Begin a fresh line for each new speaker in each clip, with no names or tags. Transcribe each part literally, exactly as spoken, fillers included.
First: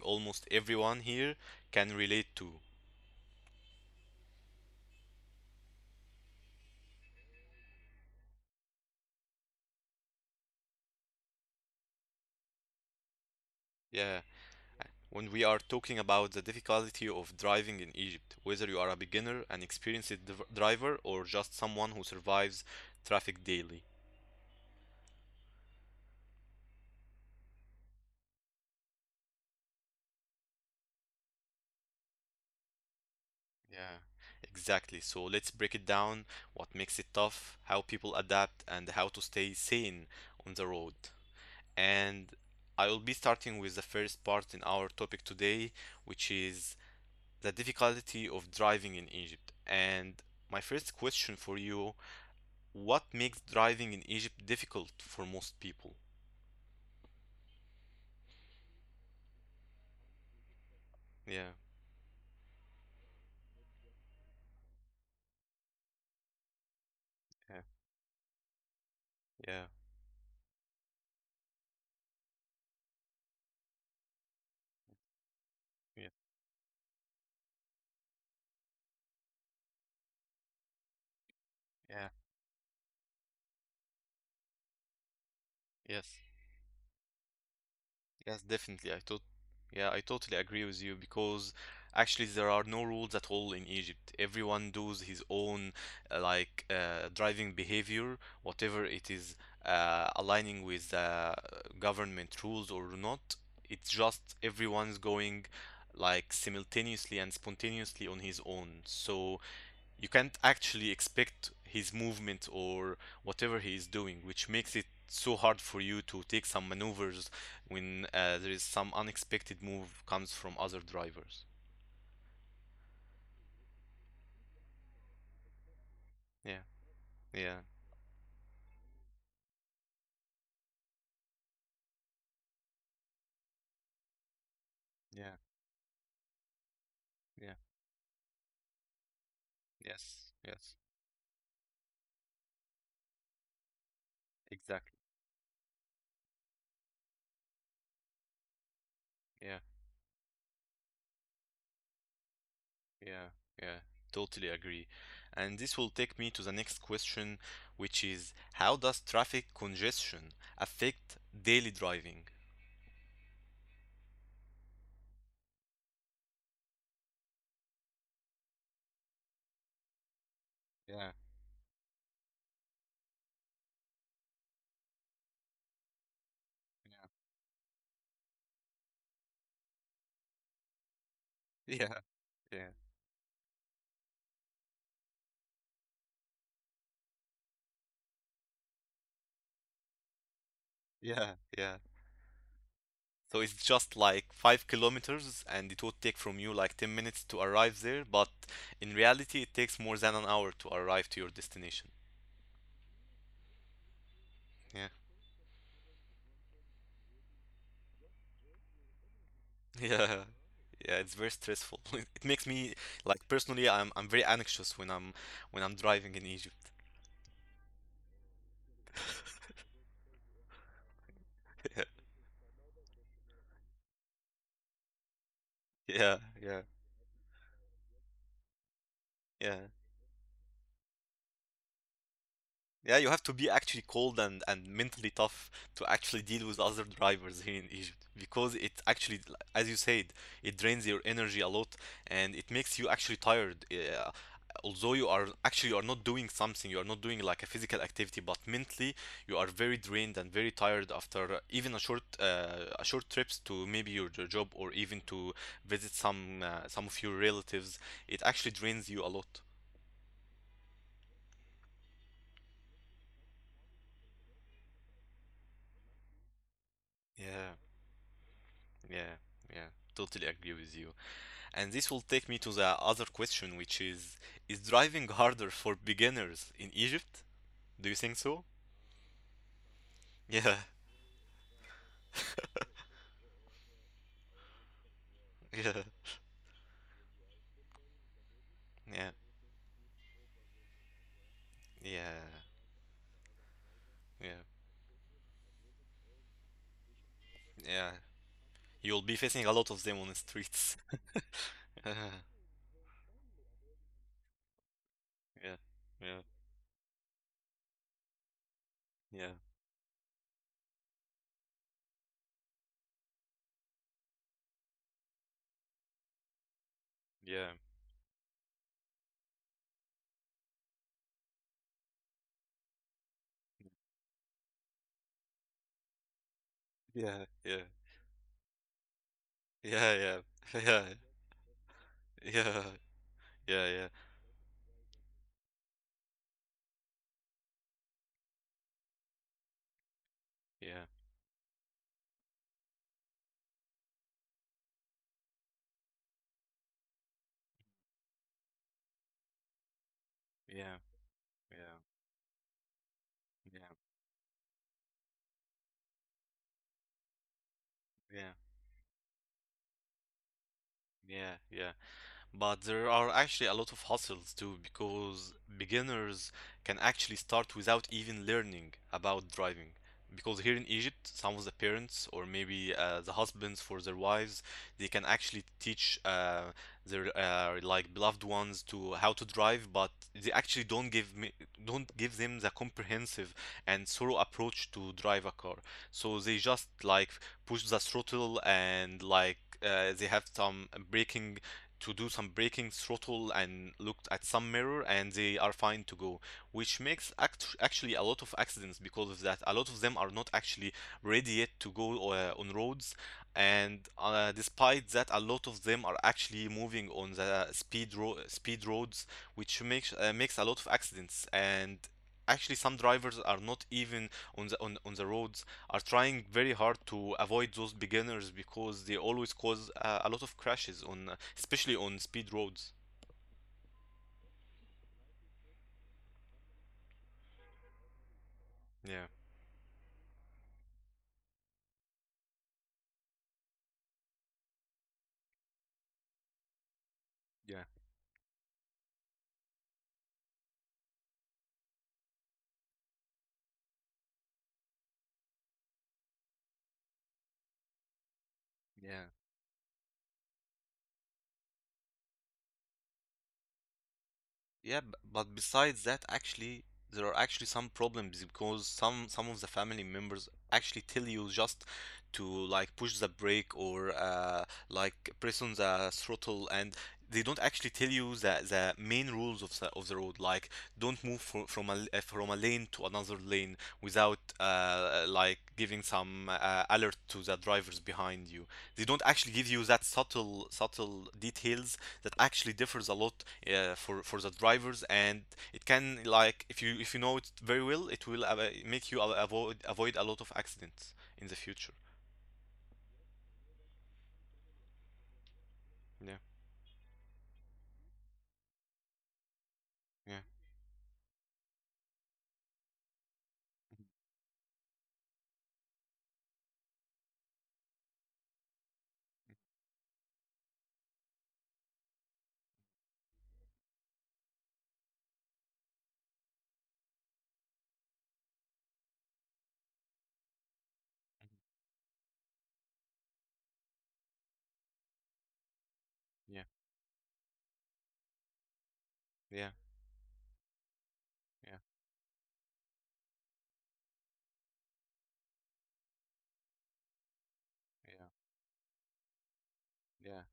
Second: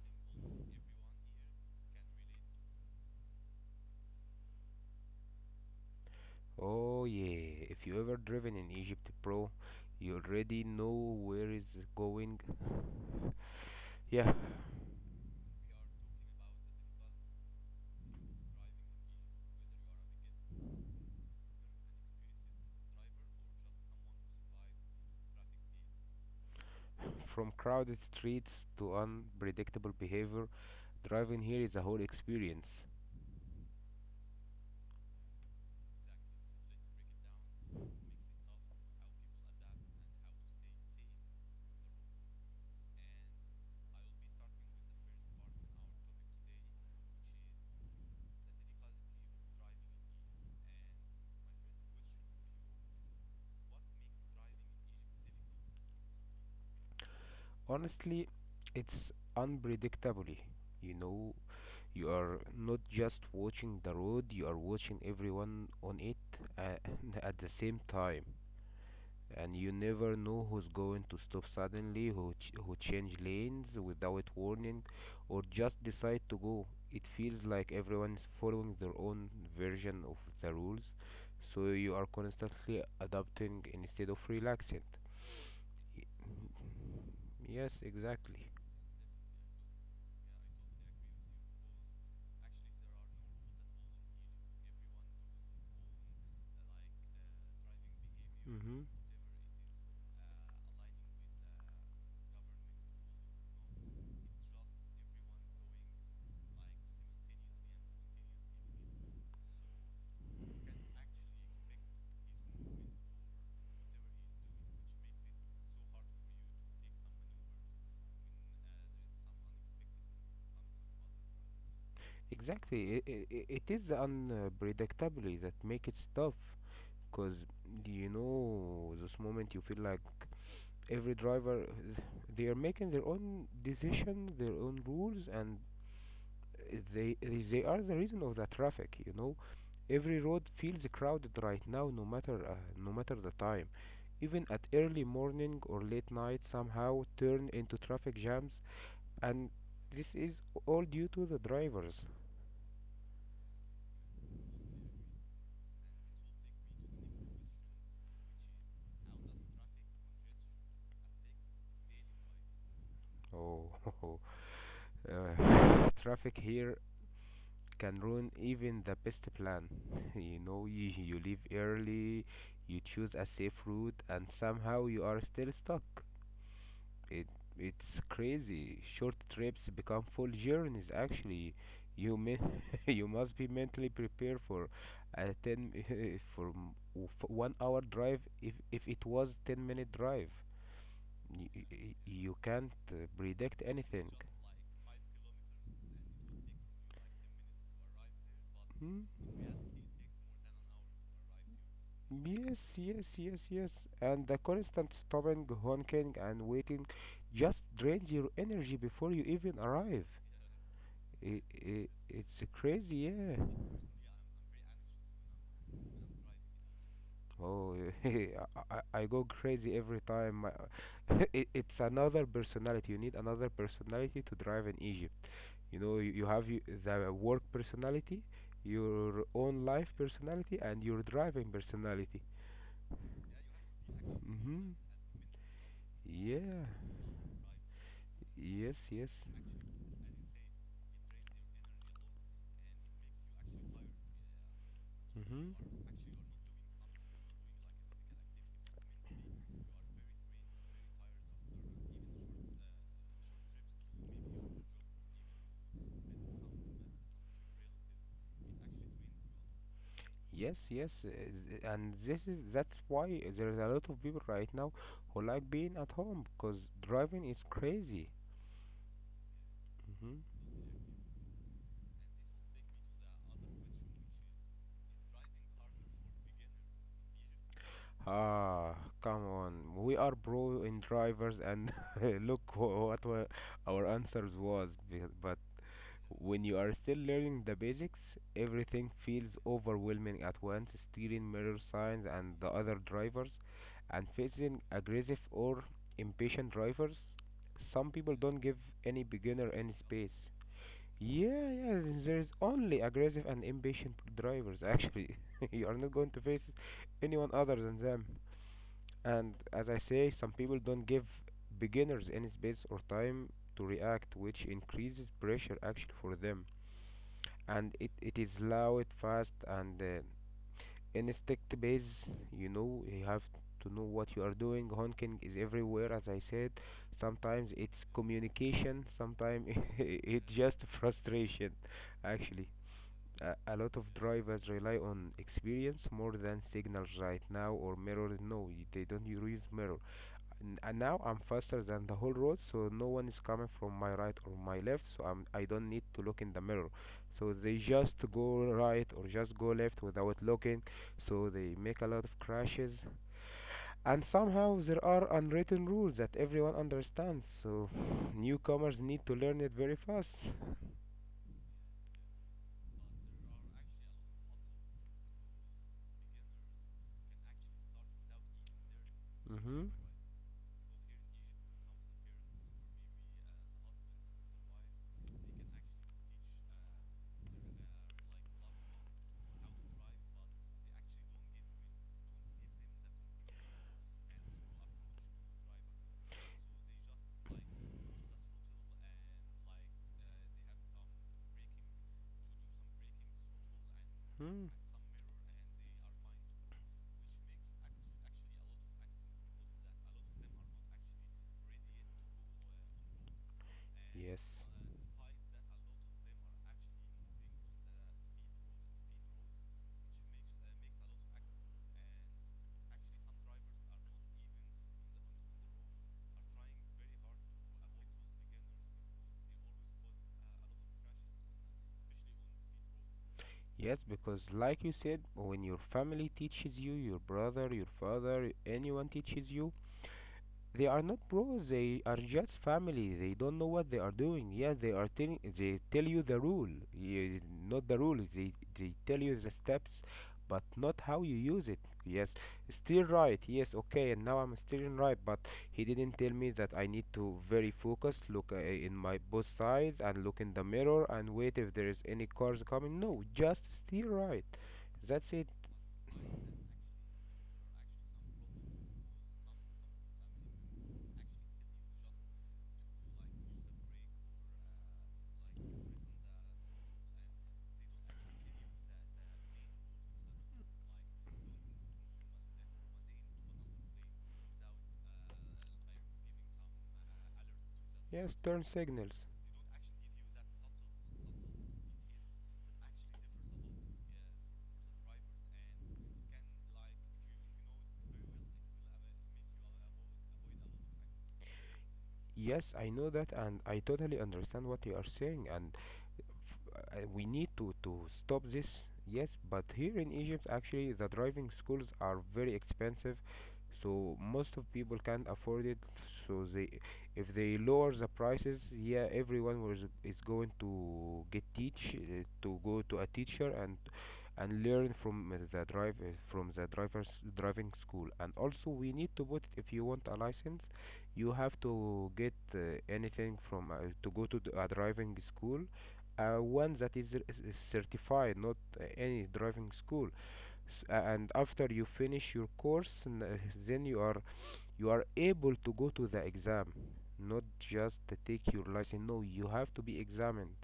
almost everyone here can relate to.
Oh yeah, if you ever driven in Egypt, bro, you already know where it's going.
Yeah,
Yeah,
when we are talking about the difficulty of driving in Egypt, whether you are a beginner, an experienced driver, or just someone who survives traffic daily.
from crowded streets to unpredictable behavior, driving here is a whole experience.
Yeah, exactly. So let's break it down, what makes it tough, how people adapt, and how to stay sane on the road. And I will be starting with the first part in our topic today, which is the difficulty of driving in Egypt. And my first question for you, what makes driving in Egypt difficult for most people?
Honestly, it's unpredictably. You know, you are
Yeah,
not just watching the road, you are watching everyone on it uh, at the same time.
yeah,
And you never
yeah,
know who's going to stop suddenly, who, ch- who change lanes without warning, or just decide to go.
yeah,
It feels like everyone is following their own version of the rules, so you are
yeah,
constantly adapting instead of relaxing. Y-
yes.
Yes, exactly.
Yes, definitely. I tot Yeah, I totally agree with you because actually there are no rules at all in Egypt. Everyone does his own uh, like uh, driving behavior,
hmm
whatever it is uh, aligning with uh, government rules or not. It's just everyone's going like simultaneously and spontaneously on his own. So you can't actually expect his movement or whatever he is doing, which makes it so hard for you to take some maneuvers when uh, there is some unexpected move comes from other drivers.
Exactly. It, it, it is the unpredictability that makes it tough.
Yeah,
Because,
yeah,
you know, this moment you feel like every driver they are making their own decision, their own rules,
yeah,
and uh, they they
yeah,
are the reason of the traffic, you know, every road
yes,
feels
yes,
crowded right now, no matter uh, no matter the time. Even at early
exactly.
morning or late night somehow turn into traffic jams, and
Yeah,
this is all due to the drivers.
yeah, yeah, totally agree. And this will take me to the next question, which is how does traffic congestion affect daily driving?
Oh, uh, traffic here can ruin even the best plan. You know, you, you
Yeah,
leave early, you choose a safe route, and somehow you are still stuck.
yeah,
It it's crazy. Short trips become full journeys. Actually,
yeah,
you may,
yeah,
you must be mentally prepared for a ten for m- w- f- one hour drive if if it was ten minute drive. y-
yeah,
y-
yeah.
y- you can't uh,
So
predict
it's just
anything.
like five kilometers, and it would take from you like ten minutes to arrive there, but
Mm,
in reality, it takes more than an hour to arrive to your destination.
yes, yes, yes, yes. And the constant
Yeah.
stopping, honking, and waiting just drains your energy before you even arrive.
Yeah. Yeah, it's
I
very
I
stressful. It
it's
makes me
crazy,
like
yeah.
personally, I'm I'm very anxious when I'm when I'm driving in Egypt.
Oh, I, I I go crazy every time. I- It, it's
Yeah.
another personality. You need another personality to drive in Egypt. You know, you, you
Yeah.
have y-
Yeah.
the work personality, your own
Yeah.
life personality, and your driving personality.
Yeah, you have to be actually cold and,
Mm-hmm.
and mentally tough to actually deal
Yeah.
with other drivers here in Egypt because it
Yes, yes.
actually, as you said, it drains your energy a lot and it makes you actually tired. Uh, although you are
Mm-hmm.
actually you are not doing something, you are not doing like a physical activity, but mentally you are very drained and very tired after even a short uh, a short trips to maybe your, your job or even to visit some uh, some of your relatives. It actually drains you a lot.
Yes, yes, uh, z- and this is that's why there's a lot of people right now who like being at home because driving is
Yeah,
crazy.
yeah, yeah. Totally
Hmm
agree with you. And this will take me to the other question, which is Is driving harder for beginners in Egypt? Do you think so?
Ah, come on, we are pro
Yeah,
in drivers, and look wha- what wa- our answers was. be- But
yeah,
when you are still learning the basics, everything
yeah,
feels overwhelming at once: steering, mirror signs,
yeah,
and the other drivers, and
yeah,
facing aggressive or impatient drivers. Some
yeah.
people don't give any
You'll be
beginner
facing a
any
lot of them on the
space.
streets.
Yeah, yeah, there's only aggressive and impatient drivers actually.
Yeah,
You are not going to
yeah,
face anyone other than them. And
yeah,
as I say, some people don't give beginners any space or time to react, which increases pressure actually for them.
yeah,
And it, it is loud, fast, and uh, instinct based. You know, you have to know what you are doing. Honking is everywhere, as I said. Sometimes
yeah,
it's communication, sometimes
yeah,
it's just
yeah, yeah,
frustration
yeah,
actually.
yeah, yeah,
A, a lot
yeah,
of
yeah,
drivers rely on experience more than signals right now, or mirror. No, y- they don't use mirror. N- and now
yeah,
I'm faster than the whole road, so no one is coming from my right or my left, so I'm, I don't need to look in the mirror. So they just go right or just go left without looking,
yeah,
so they make a lot of crashes. And somehow there are unwritten rules that everyone understands, so
yeah, yeah,
newcomers need to learn it very fast.
yeah, yeah. But there are actually a lot of hustles too, because beginners can actually start without even learning about
Mm-hmm.
driving. Because here in Egypt, some of the parents or maybe uh, the husbands for their wives, they can actually teach uh, their uh, like beloved ones to how to drive, but they actually don't give me don't give them the comprehensive and thorough approach to drive a car. So they just like push the throttle and like uh, they have some braking to do some braking throttle and looked at
hmm
some mirror and they are fine to go, which makes act- actually a lot of accidents because of that. A lot of them are not actually ready yet to go uh, on roads, and uh,
Yes.
despite that a lot of them are actually moving on the speed ro- speed roads, which makes uh, makes a lot of accidents, and actually some drivers are not even on the on, on the roads are trying very hard to avoid those beginners because they always cause uh, a lot of crashes on, especially on speed roads.
Yes, because like you said, when your family teaches you, your brother, your father, anyone
Yeah.
teaches you, they are not bros. They are just family. They don't know what they are doing. Yeah, they are telling. They tell you the rule. Yeah, not
Yeah,
the rule. They they tell you the steps, but not how you use it. Yes, still right. Yes, okay. And now I'm steering right. But he didn't tell me that I need to very focus. Look uh, in my
yeah.
both sides and look in the mirror and wait if there is any cars coming. No, just steer right.
Yeah, b-
That's it.
but besides that, actually, there are actually some problems because some some of the family members actually tell you just to like push the brake or uh, like press on the throttle, and they don't actually tell you the the main rules of the of the road, like don't move fro- from a l- uh, from a lane to another lane without uh, like giving some uh, alert to the drivers
Yes,
behind
turn
you. They
signals.
don't actually give you that subtle subtle details that actually differs a lot uh, for for the drivers, and it can like if you if you know it very well, it will uh, make you avoid avoid a lot of accidents in the future.
Yes, I know that, and I totally understand what you are saying, and
Yeah,
uh, we need to to stop this. Yes, but here in Egypt
yeah,
actually the driving schools are very expensive, so most of people can't afford it. So they, if they lower the prices, yeah, everyone was is going to get teach, uh, to go to a teacher and and learn from uh, the drive uh, from the driver's driving school. And also we need to put, if you want a license, you have to get uh, anything from uh, to go to the- a driving school, uh, one
yeah,
that is, r- is certified, not uh, any driving
yeah,
school. S- uh, and after you
yeah,
finish your course, n- uh, then you are you are able to go to the exam, not just to
yeah,
take your license. No, you have to be
yeah.
examined.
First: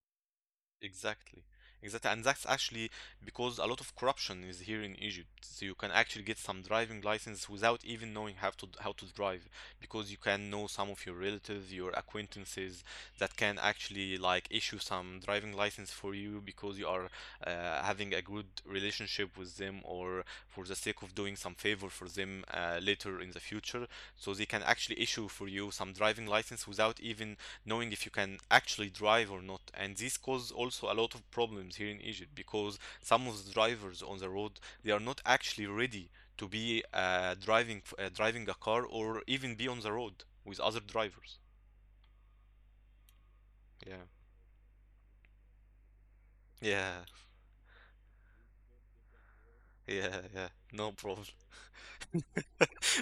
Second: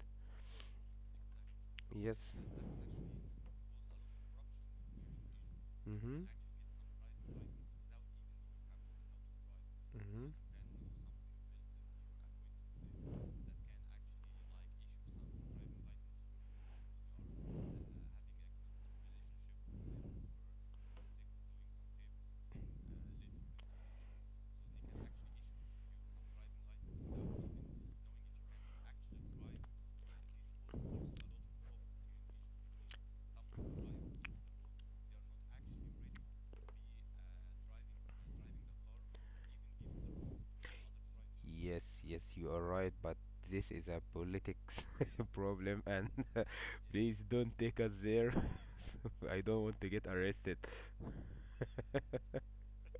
Exactly. Exactly. And
Yes.
that's actually because a lot of corruption is here in Egypt. So you can actually
Mhm.
get some driving license without even knowing how to how to drive, because you
Mhm.
can know some of your relatives, your acquaintances that can actually like issue some driving license for you because you are uh, having a good relationship with them or for the sake of doing some favor for them uh, later in the future. So they can actually issue for you some driving license without even knowing if you can actually drive or not. And this causes also a lot of problems here in Egypt because some of the drivers on the road, they are not actually ready to be uh, driving, uh, driving a car or even be on the road with other drivers.
Yes. Yes, you are right. But this is
Yeah.
a politics problem, and
Yeah,
please don't take us there. So I don't want to get
yeah, yeah.
arrested.
No problem.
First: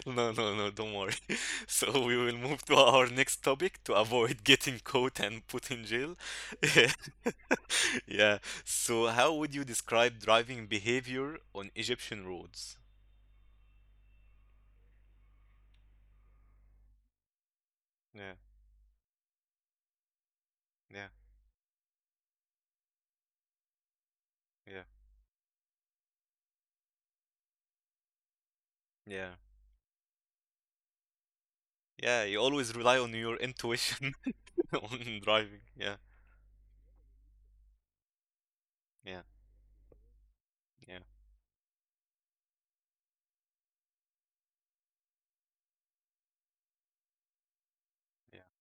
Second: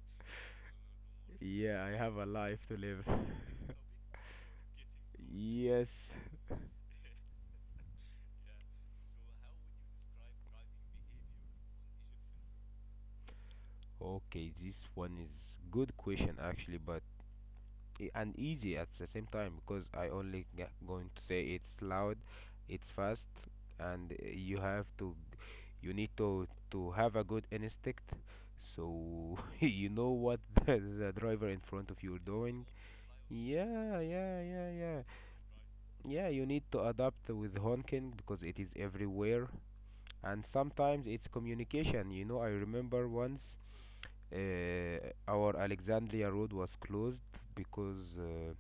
No, no, no, don't worry.
Yeah, I
So
have
we
a
will move
life
to
to live.
our next topic to avoid getting caught and put in
Yes.
jail. Yeah. So how would you describe driving behavior on Egyptian roads?
Okay, this one is good question actually, but i-
Yeah,
and easy at the same time because I only g-
yeah.
going to say it's loud, it's fast, and uh, you
Yeah.
have to, you need to to have a good instinct,
Yeah.
so you know what the, the driver in front of you are
Yeah, you
doing.
always rely on your
Yeah,
intuition
yeah, yeah, yeah.
on driving. Yeah.
Yeah, you need to adapt with honking because it is
Yeah.
everywhere. And
Yeah.
sometimes it's communication. You know, I remember once uh, our Alexandria Road was closed because uh,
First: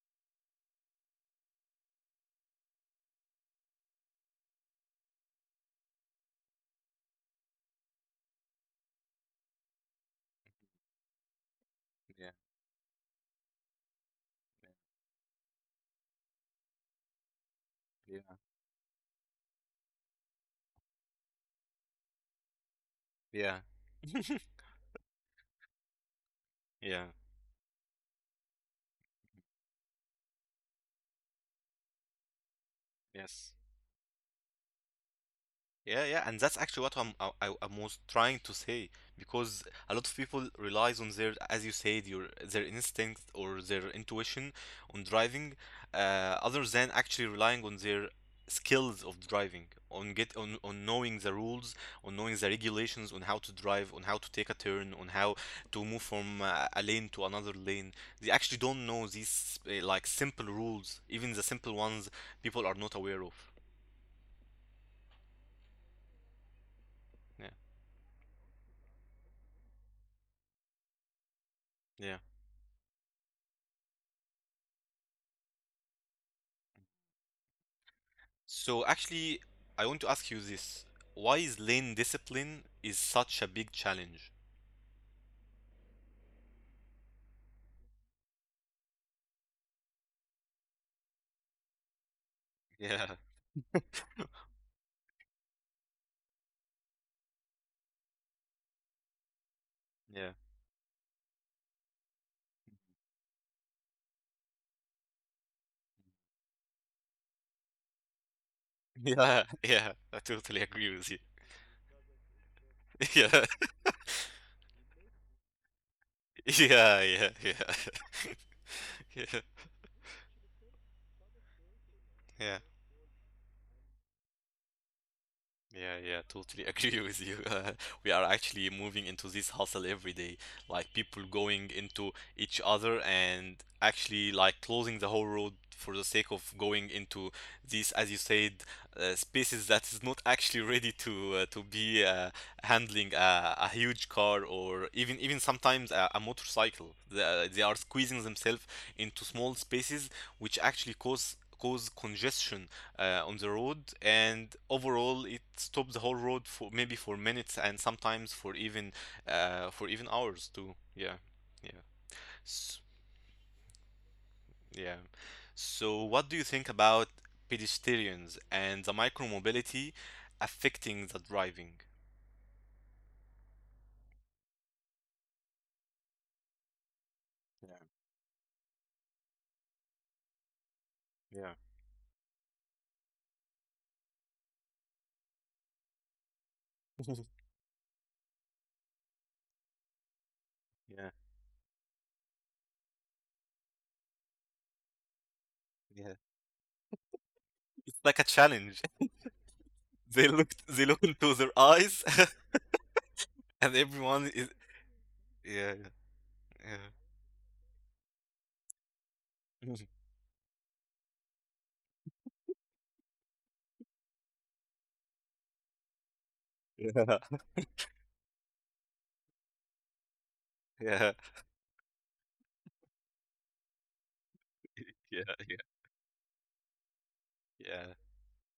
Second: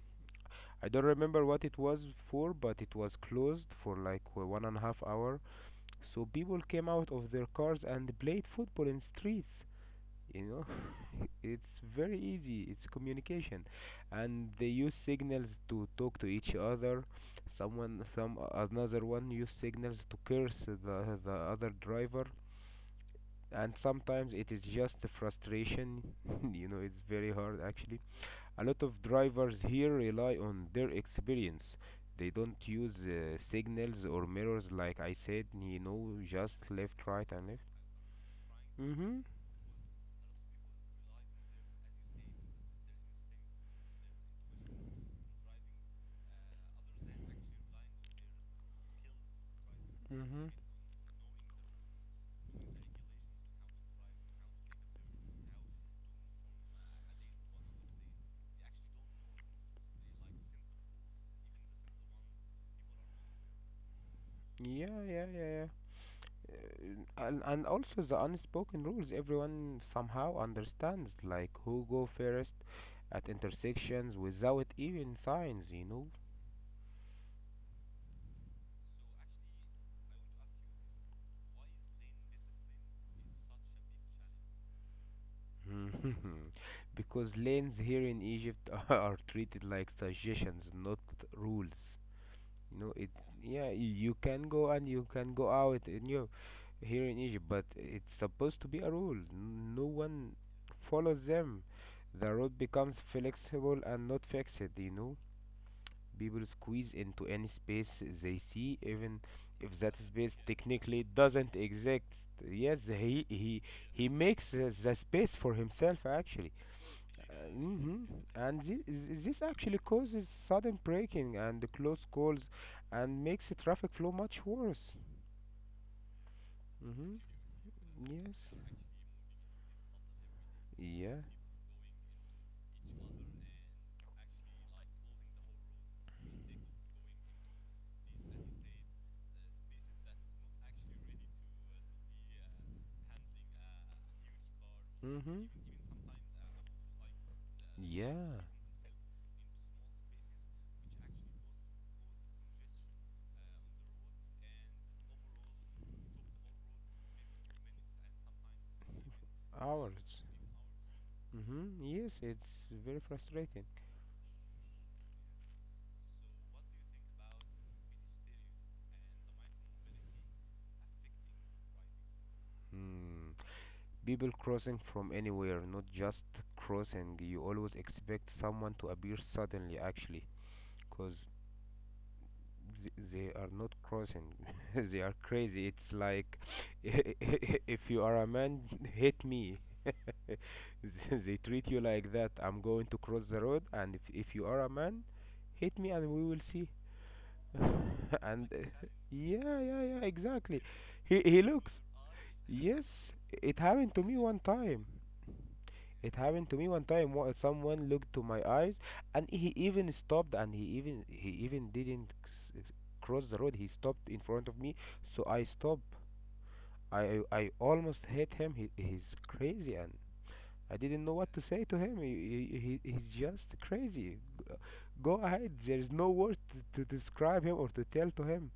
I don't remember what it was for, but it was closed for like uh, one and a half hour. So people came out of their cars and played football in streets. You know, it's very
Yeah.
easy. It's communication, and they use signals to talk to each other. Someone,
Yeah.
some another one use signals to curse the the other driver,
Yeah.
and sometimes
Yeah.
it is just frustration. You know, it's
Yeah.
very hard actually. A lot of drivers here rely on their experience. They don't use uh,
Yes.
signals or mirrors, like I said. You
Yeah,
know,
yeah, and
just
that's actually what
left,
I'm,
right,
I, I
and left.
I was trying to say
Mm-hmm.
because a lot of people relies on their, as you said, your their instinct or their intuition on driving, uh, other than actually relying on their skills of driving, on get
Mm-hmm.
on on knowing the rules, on knowing the regulations, on how to drive, on how to take a turn, on how to move from uh, a lane to another lane. They actually don't know these uh, like simple rules, even the simple ones people are not aware of.
Yeah, yeah, yeah, yeah. Uh, and,
Yeah.
and also the unspoken rules, everyone somehow understands, like who go
Yeah.
first at intersections without even signs, you know.
So actually, I want to ask you this. Why is lane discipline is such a big challenge?
Mhm, because lanes here in Egypt are treated like suggestions, not rules. You know, it,
Yeah,
yeah, y- you can go and you can go out in your here in Egypt, but it's supposed to be a rule. N- No one
yeah.
follows them. The road becomes flexible and not fixed, you know. People squeeze into any space they see, even
Yeah,
if that
yeah. I
space
totally
technically
agree with you.
doesn't exist. Yes, he
Yeah.
he he makes uh, the space for himself actually.
Yeah, yeah, yeah.
Hmm And this this
Yeah,
actually causes sudden braking and close calls,
yeah.
and makes the traffic flow much worse.
Yeah, yeah, totally agree
Hmm
with you. Uh, we are
Yes.
actually moving into this hustle every day, like
Yeah.
people going into each other and actually like closing the whole road for the sake of going into this, as you said, uh, spaces that is not actually ready to uh, to be uh, handling a, a huge car or even
hmm
even sometimes a, a motorcycle. They, uh, they are squeezing
Yeah.
themselves into small spaces, which actually cause cause congestion uh, on the road, and overall it stops the whole road for maybe for minutes and sometimes for even uh, for even
Hours.
hours too. Yeah,
Hmm
yeah.
Yes, it's
S-
very frustrating.
yeah. So, what do you think about pedestrians and the micromobility affecting the driving?
Hmm. People crossing from anywhere, not just crossing. You always
Yeah,
expect someone to appear suddenly, actually, because th- they are not crossing. They are crazy. It's like,
yeah,
if you are a man, hit me.
yeah,
They treat you like that. I'm going to cross the road, and if, if you are a man, hit me and we
yeah.
will see.
It's like a
And uh,
challenge.
yeah, yeah, yeah,
They
exactly.
look, they look
he he
into their
looks
eyes,
Yes, it
and
happened to me one
everyone is.
time
Yeah,
it happened to me one time. wha- Someone looked to my eyes, and he
yeah,
even stopped, and he even he even didn't s- cross the road. He stopped in front of me, so I stopped.
yeah,
I I
yeah,
I almost hit him. He, he's crazy, and I didn't know
yeah,
what to say to him. He, he, he- he's just crazy. G- Go ahead.
yeah,
There is no word to, to describe him or to
yeah.
tell to him.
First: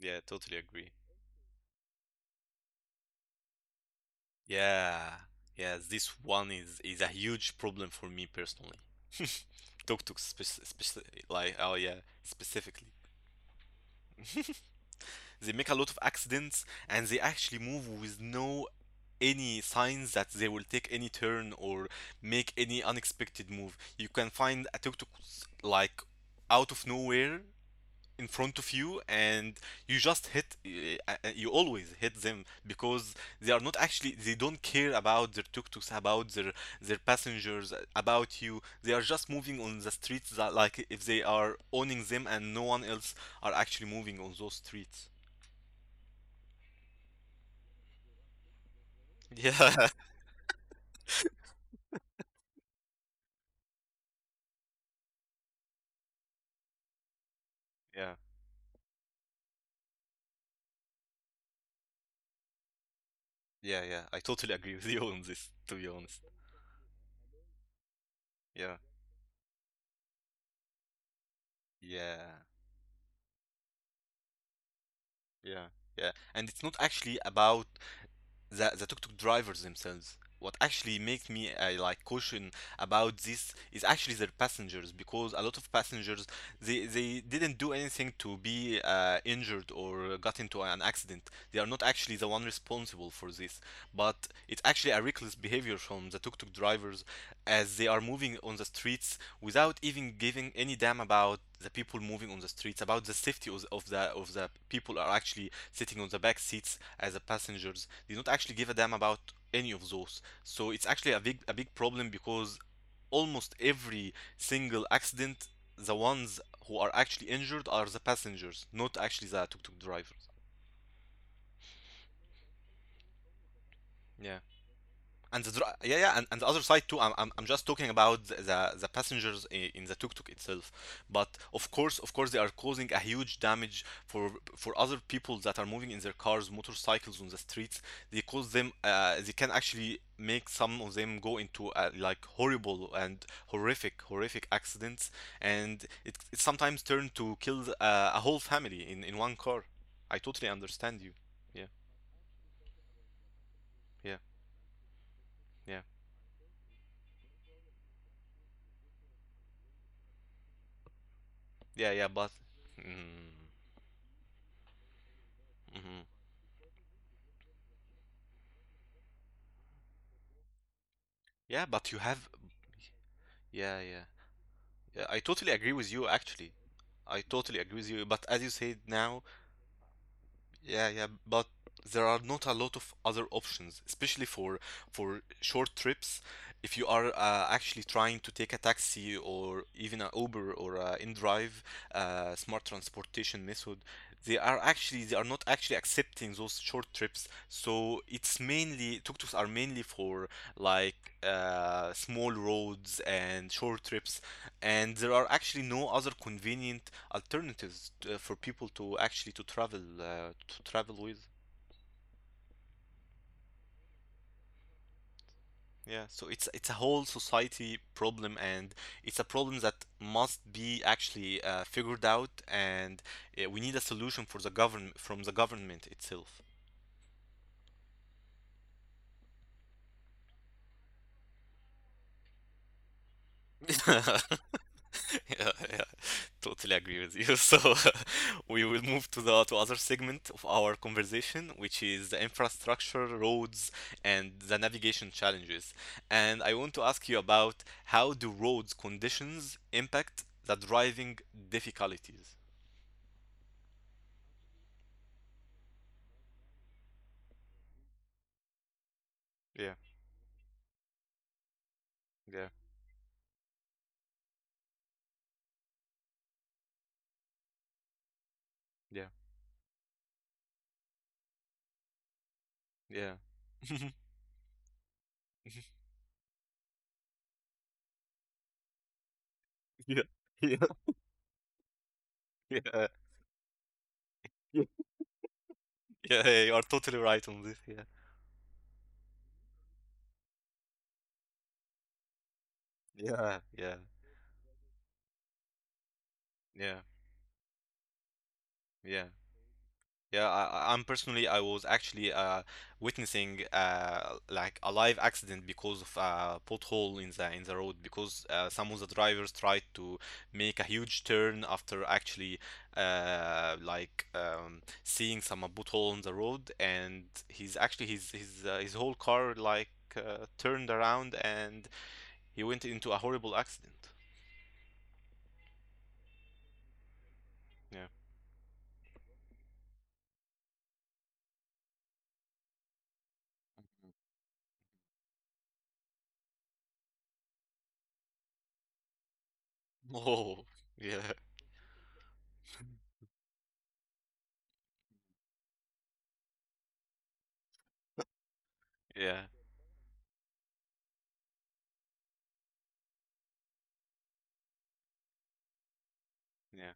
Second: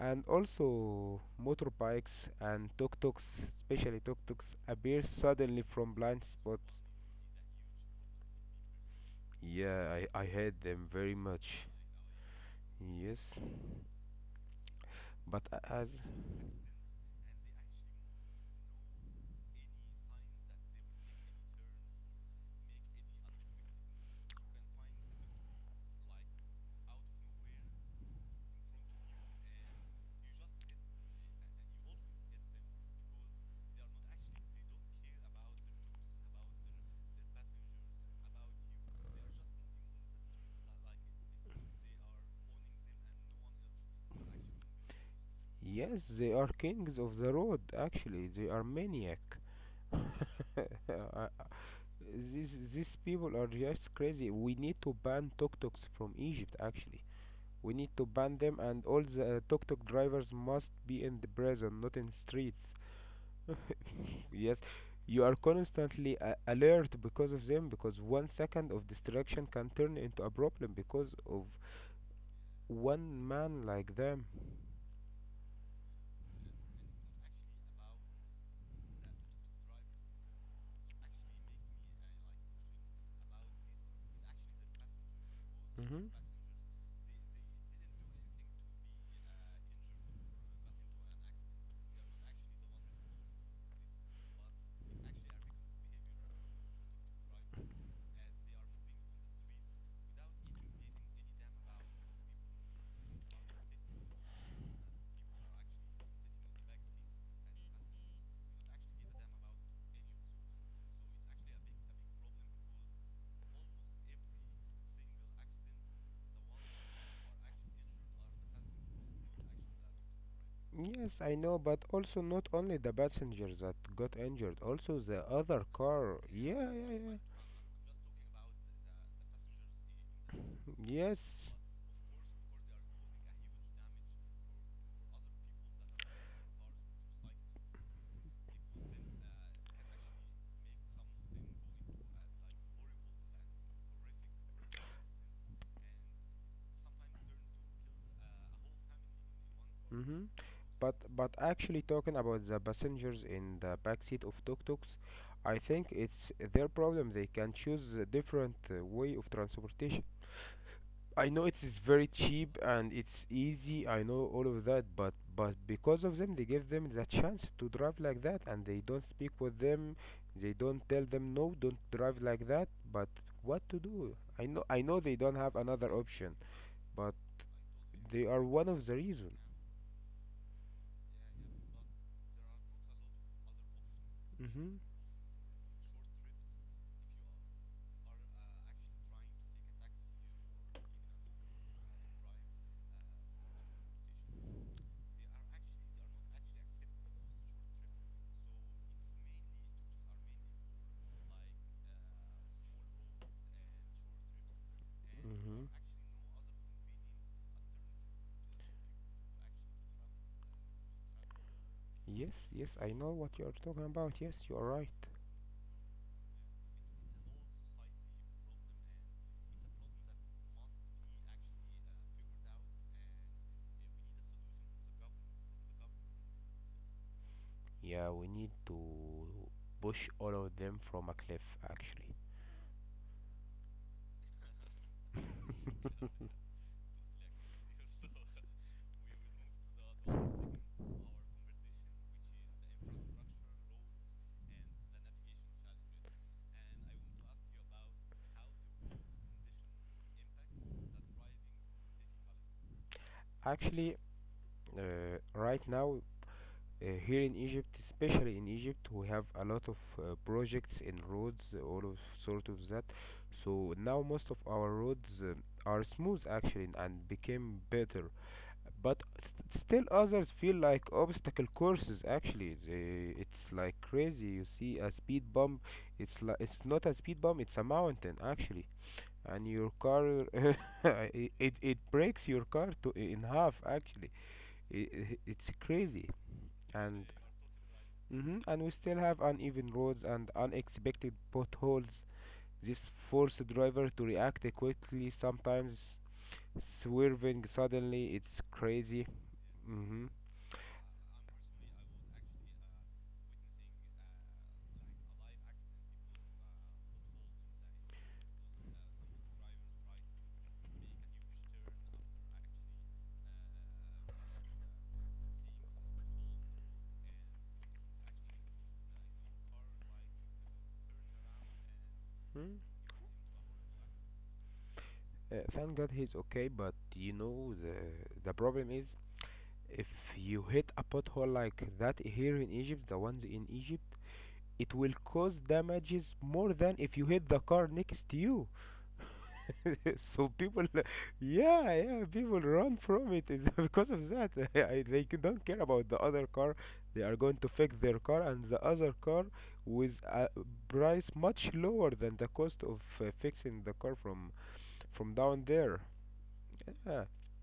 Yeah, totally agree.
also, motorbikes and tuk-tuks, especially tuk-tuks, appear
Yeah,
suddenly
yeah.
from
This
blind
one
spots.
is is a huge problem for me personally.
Yeah, I,
Tuk-tuk,
I hate
spec-
them very
especially like,
much.
oh yeah, specifically.
Yes, but
They make
a-
a lot of
as
accidents and they actually move with no any signs that they will take any turn or make any unexpected move. You can find a tuk-tuk like out of nowhere in front of you and you just hit uh, uh, you always hit them because they are not actually they don't care about their tuk-tuks, about their their passengers, about you. They are just moving on the streets that like if they are owning them and no one else are actually moving on those streets.
yes, they are kings of the road. Actually, they are maniac.
Yeah.
I- these these people are just crazy. We need to ban tuk-tuks from Egypt. Actually, we need to
Yeah.
ban them, and all the uh, tuk-tuk drivers must be in the prison, not in streets.
Yeah, yeah. I
Yes.
totally agree with you
You are
on this, to be
constantly a-
honest.
alert because of them, because one second of
Yeah.
distraction can turn into a problem because of
Yeah.
one man like them.
Yeah. Yeah. And it's not actually about the the tuk-tuk drivers themselves. What actually makes me uh, like caution about this is actually their passengers, because a lot of
Hmm
passengers, they they didn't do anything to be uh, injured or got into an accident. They are not actually the one responsible for this, but it's actually a reckless behavior behavior from the tuk tuk drivers as they are moving on the streets without even giving any damn about the people moving on the streets, about the safety of, the of the people are actually sitting on the back seats as the passengers. They don't actually give a damn about any of those. So it's actually a big a big problem because almost every single accident, the ones who are actually injured are the passengers, not actually the tuk tuk drivers.
Yes, I know, but also not only the passengers that got
Yeah.
injured, also the
And
other
the dri- yeah
car.
yeah and, and the
Yeah,
other
yeah,
side too.
yeah.
I'm, I'm, I'm just talking about the the passengers i- in the tuk-tuk itself. But
Yes.
of course, of course, they are causing a huge damage for for other people that are moving in their cars, motorcycles on the streets. They cause them. Uh, they can actually make some of them go into uh, like horrible and horrific horrific accidents, and it it sometimes turn to kill uh, a whole family in in one car.
Mm-hmm.
I totally
But
understand you.
but actually
Yeah
talking about the passengers in the backseat
yeah
of tuk-tuks, I think
yeah
it's their problem. They can choose a different uh, way of transportation. I know it is
yeah
very
yeah. But.
cheap and it's
Mm,
easy. I know all of that, but but because
mhm.
of them, they give them the chance to drive like that, and they don't speak with them. They don't tell them no, don't
Yeah, but you
drive
have.
like that. But what to
Yeah,
do?
yeah.
I know I know they
Yeah,
don't
I
have
totally agree
another
with you,
option,
actually.
but
I totally agree with you.
they
But
are
as you
one of
said
the reason.
now, yeah, yeah, but there are not a lot of other options,
Mhm.
especially for for short trips. If you are uh, actually trying to take a taxi or even an Uber or a InDrive, uh, smart transportation method, they are actually they are not actually accepting those short trips. So it's mainly tuk-tuks are mainly for like uh, small roads and short trips, and there are
Mhm.
actually no other convenient alternatives uh, for people to actually to travel uh, to travel with.
Yes, yes, I know what you are talking about. Yes, you are right.
Yeah, so it's it's a whole society problem, and it's a problem that must be actually uh, figured out, and uh, we need a solution for the govern from the government itself.
Yeah, we need to push all of them from a cliff, actually.
Yeah, yeah, totally agree with you. So uh, we will move to the to other segment of our conversation, which is the infrastructure, roads, and the navigation challenges. And I want to ask you about how do roads conditions impact the driving difficulties?
Actually, uh, right now, uh, here in Egypt, especially in Egypt, we have a lot of
Yeah,
uh, projects in roads, all of sort of
yeah,
that. So now most of our roads uh, are smooth actually and became better. But
yeah,
st- still others feel like obstacle courses actually. They,
yeah.
it's like crazy. You see a speed bump, it's like it's not a speed bump, it's a mountain actually. And your car
Yeah, yeah,
it, it it breaks your car to in
yeah,
half actually.
yeah,
It, it's crazy
yeah, you are
and
totally right on this. Yeah.
hmm and we still have uneven roads and unexpected potholes. This force
Yeah,
driver to
yeah,
react quickly sometimes,
yeah,
swerving suddenly. It's crazy.
yeah.
Mm-hmm.
Yeah, I, I- I'm personally, I was actually uh, witnessing uh, like a live accident because of a pothole in the in the road because uh, some of the drivers tried to make a huge turn after actually uh, like um, seeing some uh, pothole on the road, and he's actually his his uh, his whole car like uh, turned around and he
Mm.
went into a horrible accident.
Uh, thank God he's okay, but you know the
Yeah.
the problem is, if you hit a pothole like that here in Egypt, the ones in Egypt, it will cause damages more than if you hit the car next to you. So people,
Oh, yeah,
yeah, yeah, people run from it is because of that. I, they c- don't care about the other car. They are going to fix their car and the other car
yeah,
with a price much lower than the cost of uh, fixing the car from from down there. Yeah.
yeah,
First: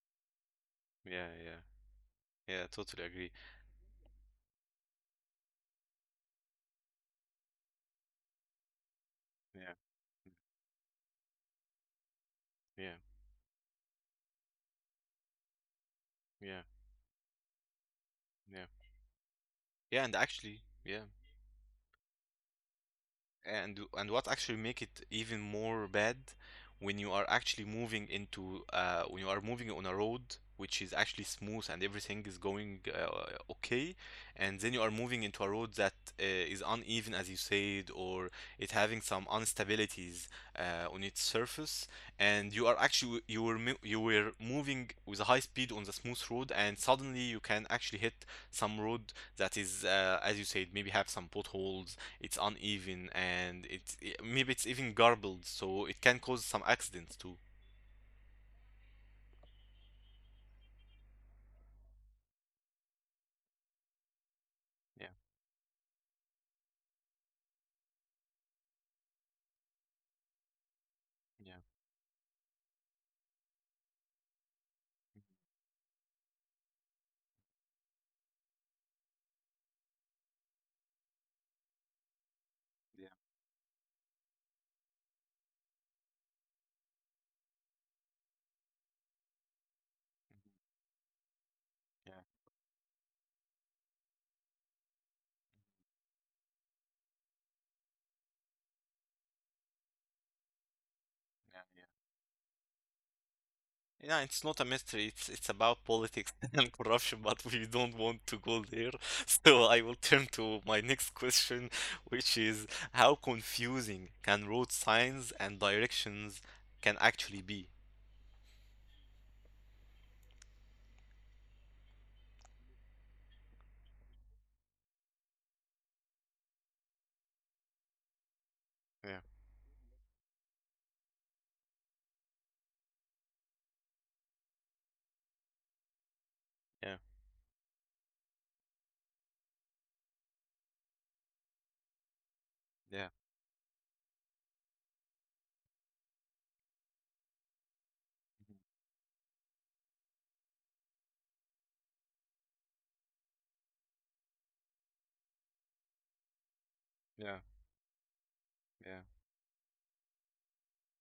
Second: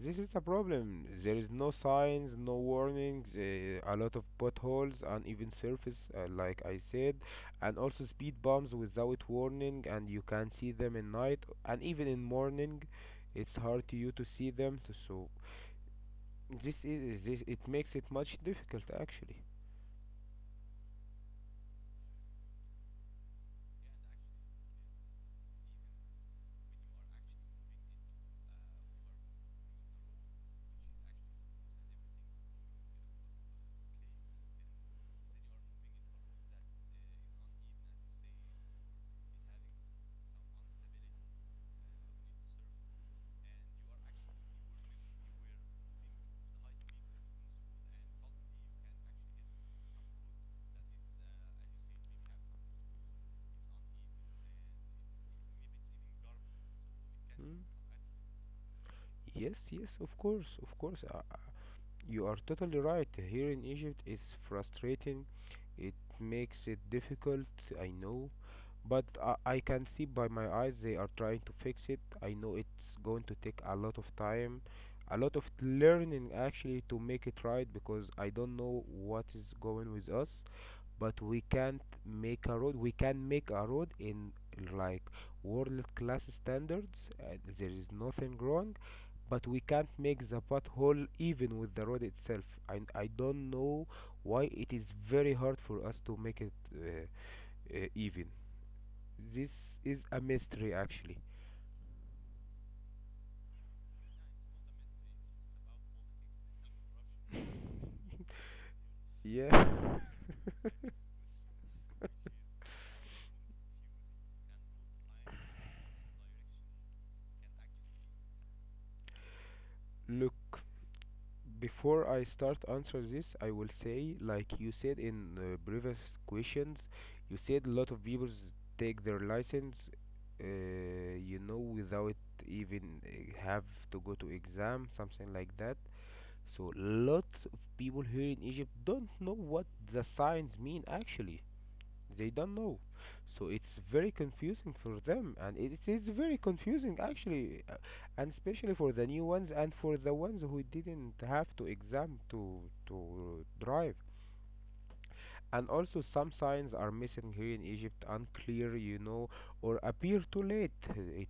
This is a problem.
yeah,
There is
yeah,
no signs, no
yeah. Totally
warnings,
agree.
uh, a lot of potholes, uneven surface, uh, like I said, and also speed bumps without warning,
Yeah.
and you can see them in night and even in morning.
Yeah,
It's hard to you to see them. t- So
yeah,
this is this. It makes it much difficult
yeah.
actually.
Yeah, and actually, yeah. And and what actually make it even more bad when you are actually moving into uh, when you are moving on a road which is actually smooth and everything is going uh, okay, and then you are moving into a road that uh, is uneven as you said, or it having some instabilities uh, on its surface, and you are actually you were mo- you were moving with a high speed on the smooth road, and suddenly you can actually hit some road that is uh, as you said maybe have some potholes. It's uneven and it, i- maybe it's even garbled, so it can cause
Mm.
some accidents too.
Yes, yes, of course, of course. Uh, uh, you are totally right. Here in Egypt, it's frustrating.
Yeah,
It makes it difficult. I know. But I, I can see by my eyes they are trying to fix it. I
yeah,
know it's going to take a lot of time, a lot of learning actually to make it right because I don't know what is going with us. But we can't make a road. We can make a
yeah,
road in like world class standards. Uh, there is nothing wrong, but we can't make the pothole
mhm,
even with the road itself.
yeah,
I I don't know why it is very hard for us to make it uh, uh, even. This is a mystery, actually.
yeah, yeah. Yeah, it's not a mystery. It's it's about politics and corruption, but we don't want to go there.
Yeah.
So I will turn to my next question, which is how confusing can road signs and directions can actually be?
Look, before I start answer this, I will say, like you said in uh, previous questions, you said a lot of people take their
Yeah,
license, uh, you know, without even uh, have to go to exam, something like that. So lot
yeah,
of people here in Egypt don't know what the signs mean actually. They don't know,
yeah,
so it's very confusing for them and it it is very confusing actually, uh, and especially for the new ones and for the ones who didn't have to exam to to drive. And also some signs are missing here in
yeah,
Egypt, unclear, you
yeah,
know, or appear too late. it, it,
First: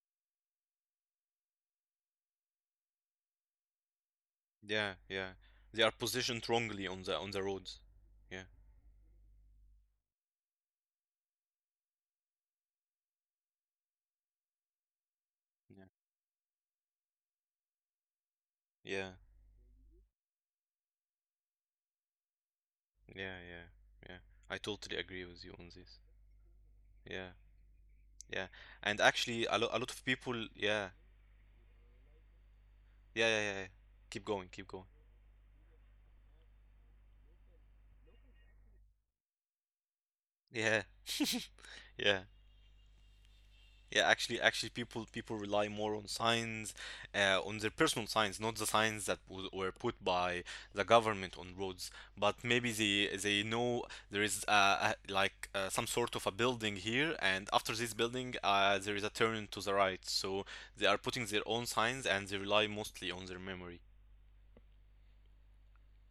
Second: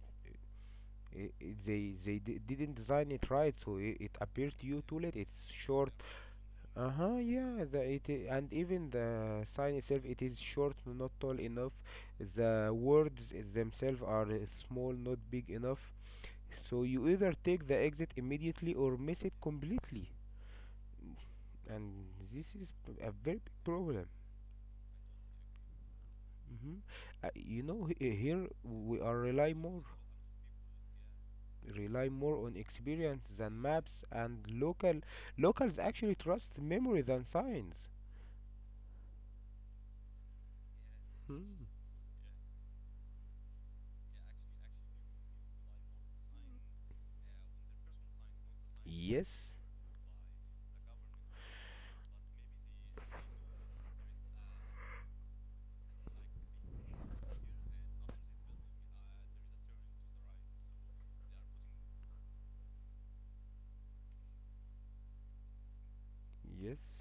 it- they they di- didn't design it right, so it, it appeared to you
yeah,
too late.
yeah.
It's
They are
short.
positioned wrongly on the
Uh-huh,
on the
yeah,
roads.
the it i-
Yeah,
and even the sign itself it is short, no, not tall enough. The words themselves are uh, small, not big
yeah.
enough. So you either take the exit immediately or
Yeah.
miss it completely, and this is p- a
Yeah,
very big
yeah,
problem.
yeah. I totally agree with you on this.
Hmm.
Yeah,
Uh, you know, he- uh,
yeah.
here
And
we are
actually, a,
rely
lo- a
more,
lot of people, yeah,
rely more on
yeah,
experience
yeah, yeah,
than
yeah.
maps,
Keep going,
and
keep going.
local locals actually trust memory than signs.
Yeah,
Hmm.
yeah, yeah. Actually, actually, people people rely more on signs, uh, on their personal signs, not the signs that w
Yes.
were put by the government on roads. But maybe they they know there is uh, a, like uh, some sort of a building here, and after this building, uh, there is a turn to the right. So they are putting their own signs, and they rely mostly on their memory.
Yes,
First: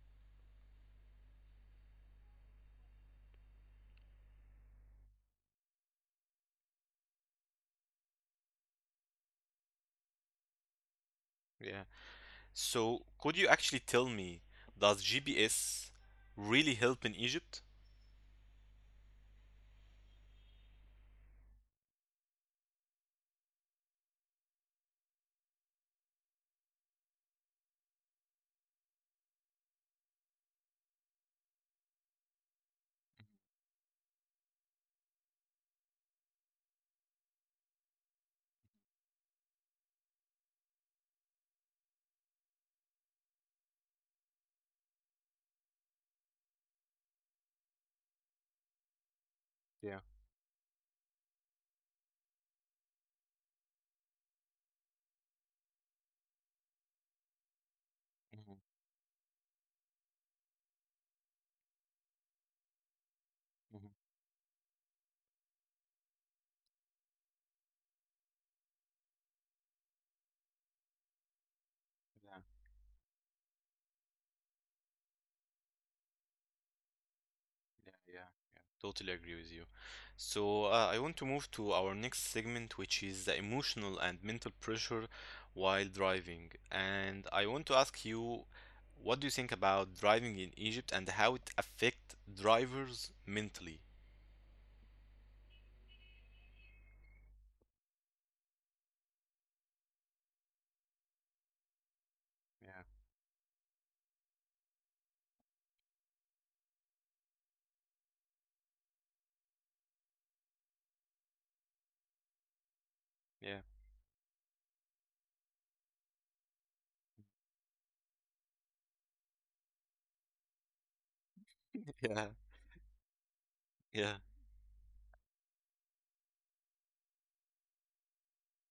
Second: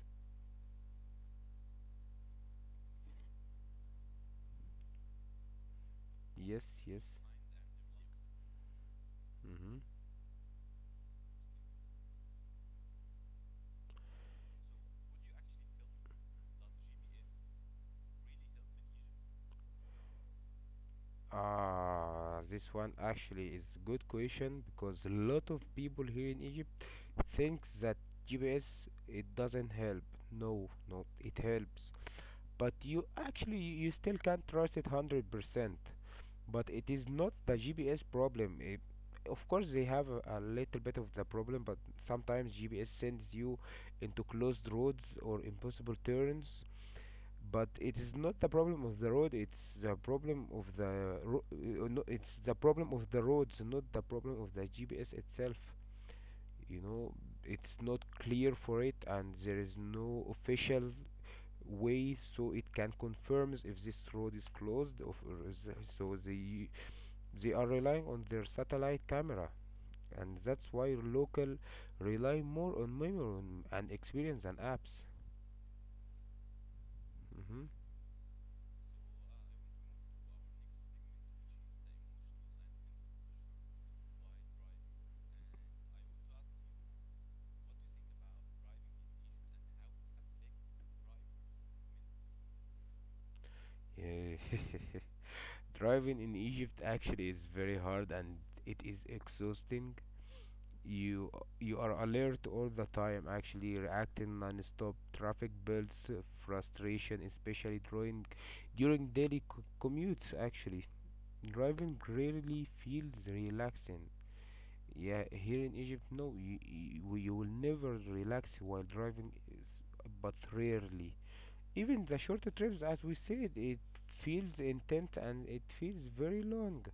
yes, yes. Hmm.
Yeah. So, could you actually tell me, does G P S really help in Egypt?
Ah, this one actually is good question because a lot of people here in Egypt thinks that G P S it doesn't help. No, no, it helps. But you actually you still can't trust it one hundred percent. But it is not the G P S problem. It, of course they have a, a little bit of the problem, but sometimes G P S sends you into closed roads or impossible turns, but it is not the problem of the road. It's the
Yeah.
problem of the ro- uh, no, it's the problem of the roads, not the problem of the G P S itself, you know. It's not
Hmm.
clear for it, and there is no official way so it can
Hmm.
confirms if this road is closed of- or is- the- so they they are relying on their satellite camera. And that's why
Yeah. Yeah.
local rely more on memory and experience than apps.
Yeah. Yeah.
Hmm.
Totally agree with you. So, uh, I want to move to our next segment, which is the emotional and mental pressure while driving. And I want to ask you, what do you think about driving in Egypt and how it affect drivers mentally?
Yeah. Driving in Egypt actually is very hard and it is exhausting.
Yeah.
You you are alert all the time, actually reacting non-stop. Traffic builds uh, frustration, especially during during daily c- commutes. Actually,
Yeah.
driving rarely feels relaxing. Yeah, here in Egypt, no, you, you, you will never relax while driving, s- but rarely. Even the
Yeah. Yeah.
short trips, as we said, it feels intense and it feels very long.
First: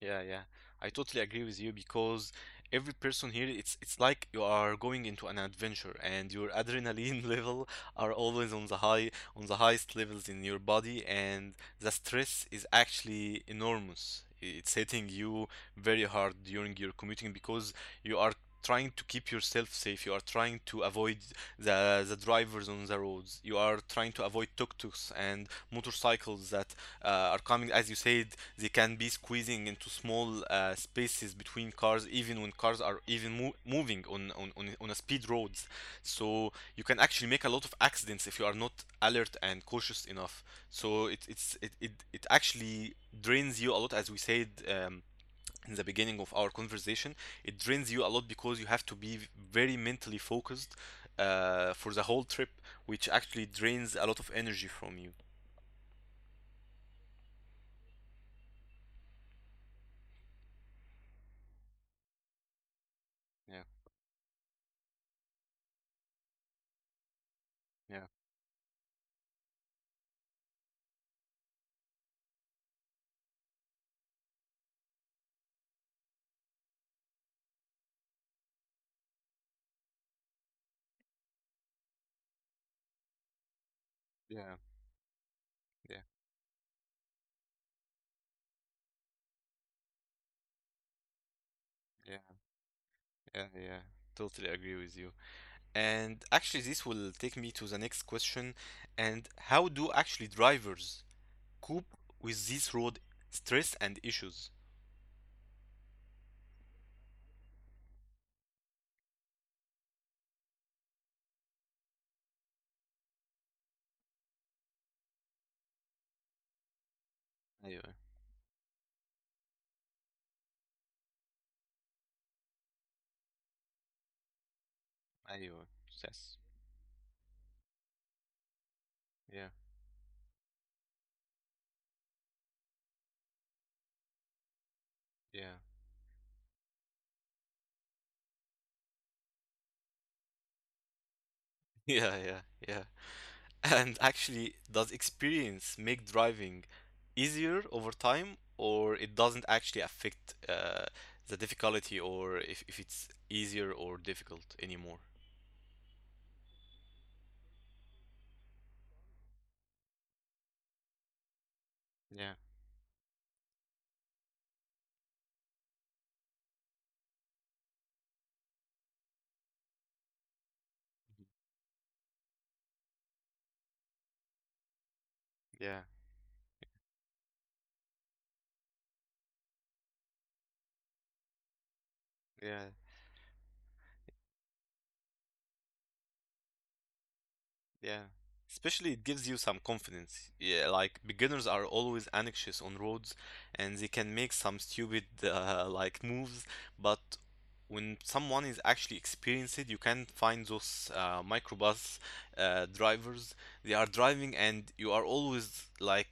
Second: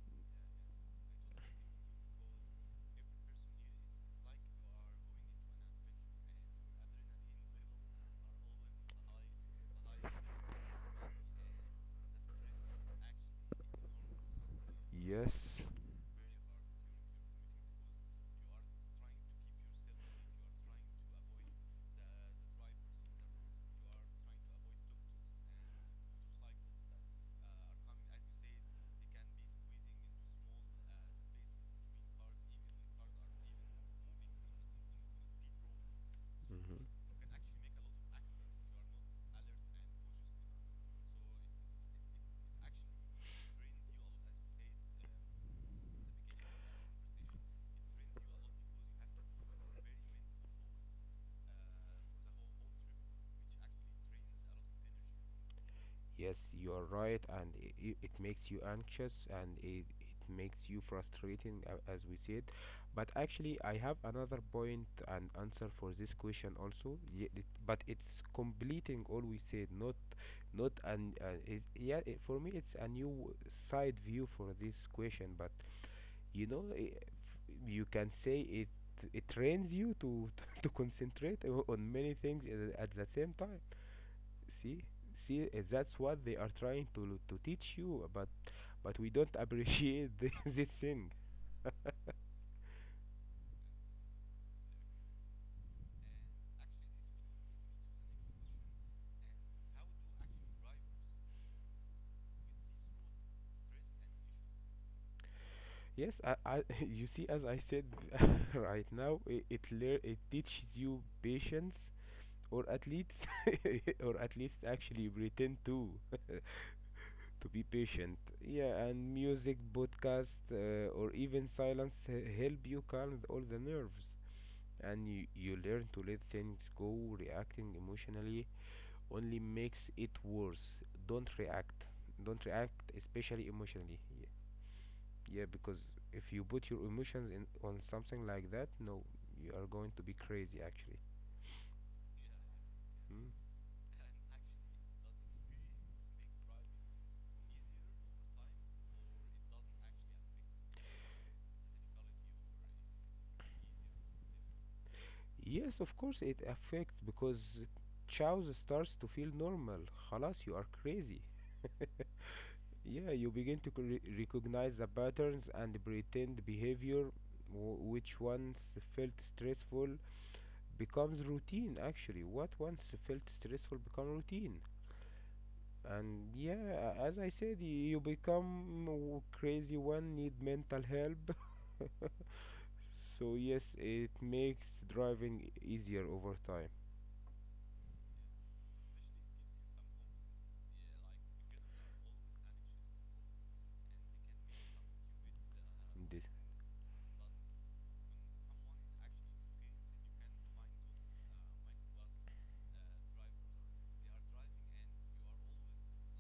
Yeah, yeah. I totally agree with you because every person here, it's it's like you are going into an adventure and your adrenaline level are always on the high on the highest levels in your body, and the stress is actually enormous. It's hitting you
Yes.
very hard during your commuting because you are trying to keep yourself safe. You are trying to avoid the the drivers on the roads. You are trying to avoid tuk-tuks and motorcycles that uh, are coming as you said, they can be squeezing into small uh, spaces between cars even when cars are even mo- moving on, on on on a speed roads, so
Hmm.
you can actually make a lot of accidents if you are not alert and cautious enough. So it it's it it, it actually drains you a lot, as we said, um, in the beginning of our conversation. It drains you a lot because you have to be very mentally focused uh, for the whole trip, which actually drains a lot of energy from you.
Yes, you are right, and it, it makes you anxious and it, it makes you frustrating, a- as we said. But actually,
Yeah,
I have another point and answer for this question also. Ye- it- But
yeah,
it's completing all we said, not not an uh, it, yeah. It, for me, it's a new side view for this question, but you know i- you can say it, it trains you to to concentrate o- on many things at at the same time.
yeah.
See, see uh, that's
Yeah,
what they are trying to to teach you, but but we don't appreciate the, this thing.
yeah, yeah, yeah. Totally agree with you. And actually, this will take me to the next question. And how do actually drivers cope with this road stress and issues?
Yes, I, I you see as I said right now it it, lear- it teaches you patience, or at least or at least actually pretend to to be
ايوه
patient. Yeah, and music, podcast, uh, or even silence h- help you calm all the nerves. And you, you
ايوه
learn to let
yes.
things go. Reacting emotionally only
Yeah,
makes it worse. Don't react. Don't react, especially emotionally. Yeah, yeah,
yeah.
because if you put your emotions in on something like that, no, you are going to be crazy actually.
Yeah, yeah, yeah.
Mm.
And actually, does experience make driving easier over time, or it doesn't actually affect uh, the difficulty or if, if it's easier or difficult anymore?
Yes, of course it affects because chows starts to feel normal. خلاص you are crazy.
Yeah,
Yeah, you begin to cre- recognize the patterns and pretend behavior, w- which once felt stressful becomes routine. Actually, what once felt stressful become routine.
yeah,
And yeah, a- as I said, y- you become w- crazy one need mental help.
yeah.
So yes, it makes driving easier over time.
Yeah. Especially it gives you some confidence. Yeah, like beginners are always anxious on roads and they can make some stupid uh, like
This.
moves, but when someone is actually experienced, you can find those uh, microbus uh, drivers. They are driving and you are always like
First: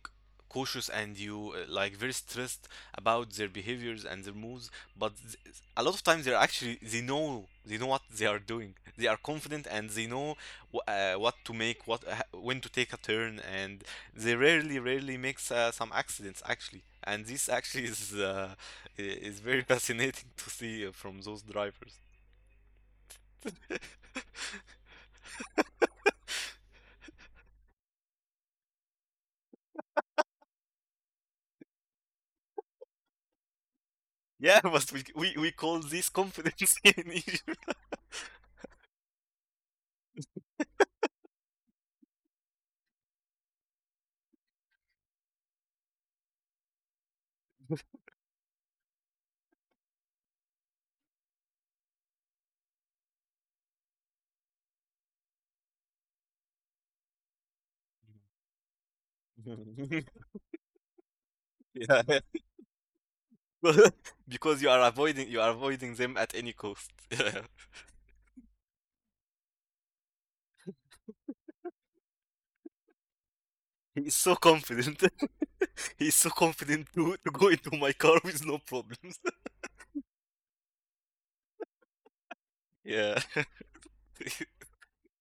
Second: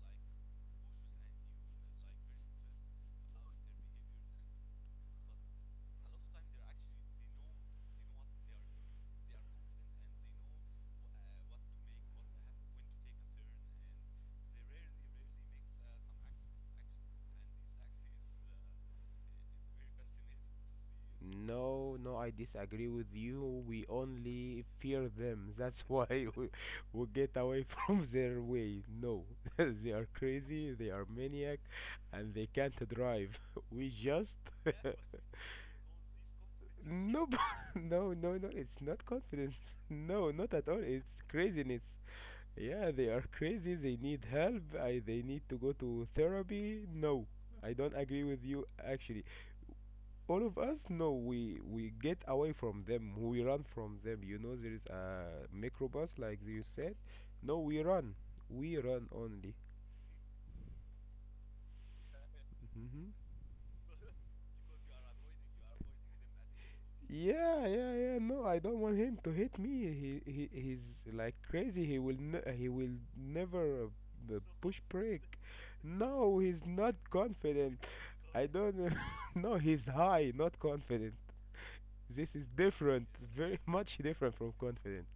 cautious and you uh, like very stressed about their behaviors and their moves, but th- a lot of times, they're actually, they know they know what they are doing. They are confident and they know wh- uh, what to make, what uh, when to take a turn, and they rarely, rarely makes uh, some accidents actually. And this actually is uh, i- is very fascinating to see uh, from those
No,
drivers.
no, I disagree with you. We only fear them. That's why we, we get away from their way. No, they are crazy, they are maniac, and they can't drive. We just.
Yeah, but we we, we call this confidence in
No, b-
Egypt.
no, no, no, it's not confidence. No, not at all. It's craziness. Yeah, they are crazy, they need help, I, they need to go to therapy. No, I don't agree with you actually. All of us, no, we we get away from them, we run from them. You know, there is a microbus like you said, no we run, we run only.
Yeah. Yeah.
Hmm.
Because you are avoiding you are avoiding them at any cost.
Yeah, yeah, yeah, no I don't want him to hit me. He, he he's like crazy, he will ne- he will never uh,
He is so
b- push
confident.
brake.
He is so
No, he's
confident
not
to to go into
confident.
my car with
I
no
don't know.
problems.
No, he's high, not confident. This is different,
Yeah,
very much different from confident.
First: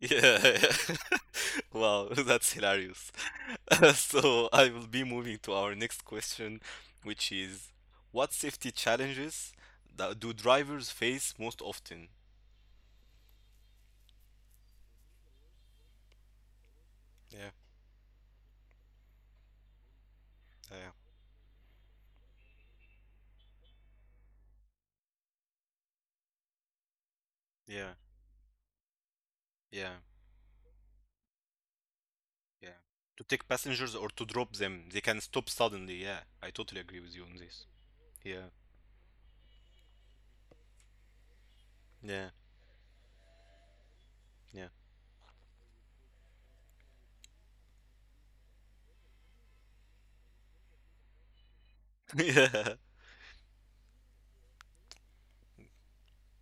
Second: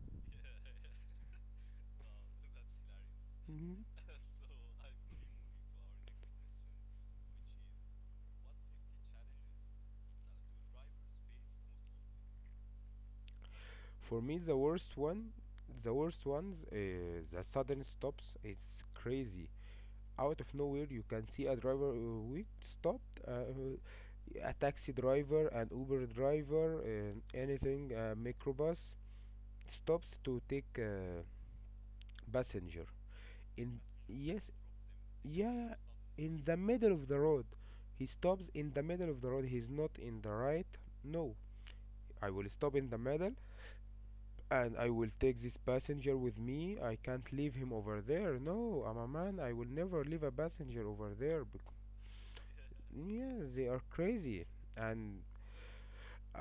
yeah. Wow, that's hilarious.
Mm-hmm.
So I will be moving to our next question, which is what safety challenges that do drivers face most often?
For me, the worst one, the worst ones, uh, the
Yeah,
sudden stops. It's crazy. Out of nowhere,
yeah,
you can see a driver uh, wait stopped, uh, a taxi driver, an Uber driver, uh, anything,
yeah,
a microbus
yeah,
stops to take uh,
yeah.
passenger.
To take
In
passengers or to
Yes,
drop them, they can stop
yeah,
suddenly. Yeah,
in
I
the
totally
middle
agree
of
with
the
you on
road.
this.
He stops
Yeah,
in the middle of the road. He's not in the right. No,
yeah,
I will stop in the middle,
yeah.
and I will take this passenger with me. I can't leave him over there. No, I'm a man. I will never leave a passenger over there. Bec-
Yeah.
yeah, they are crazy. And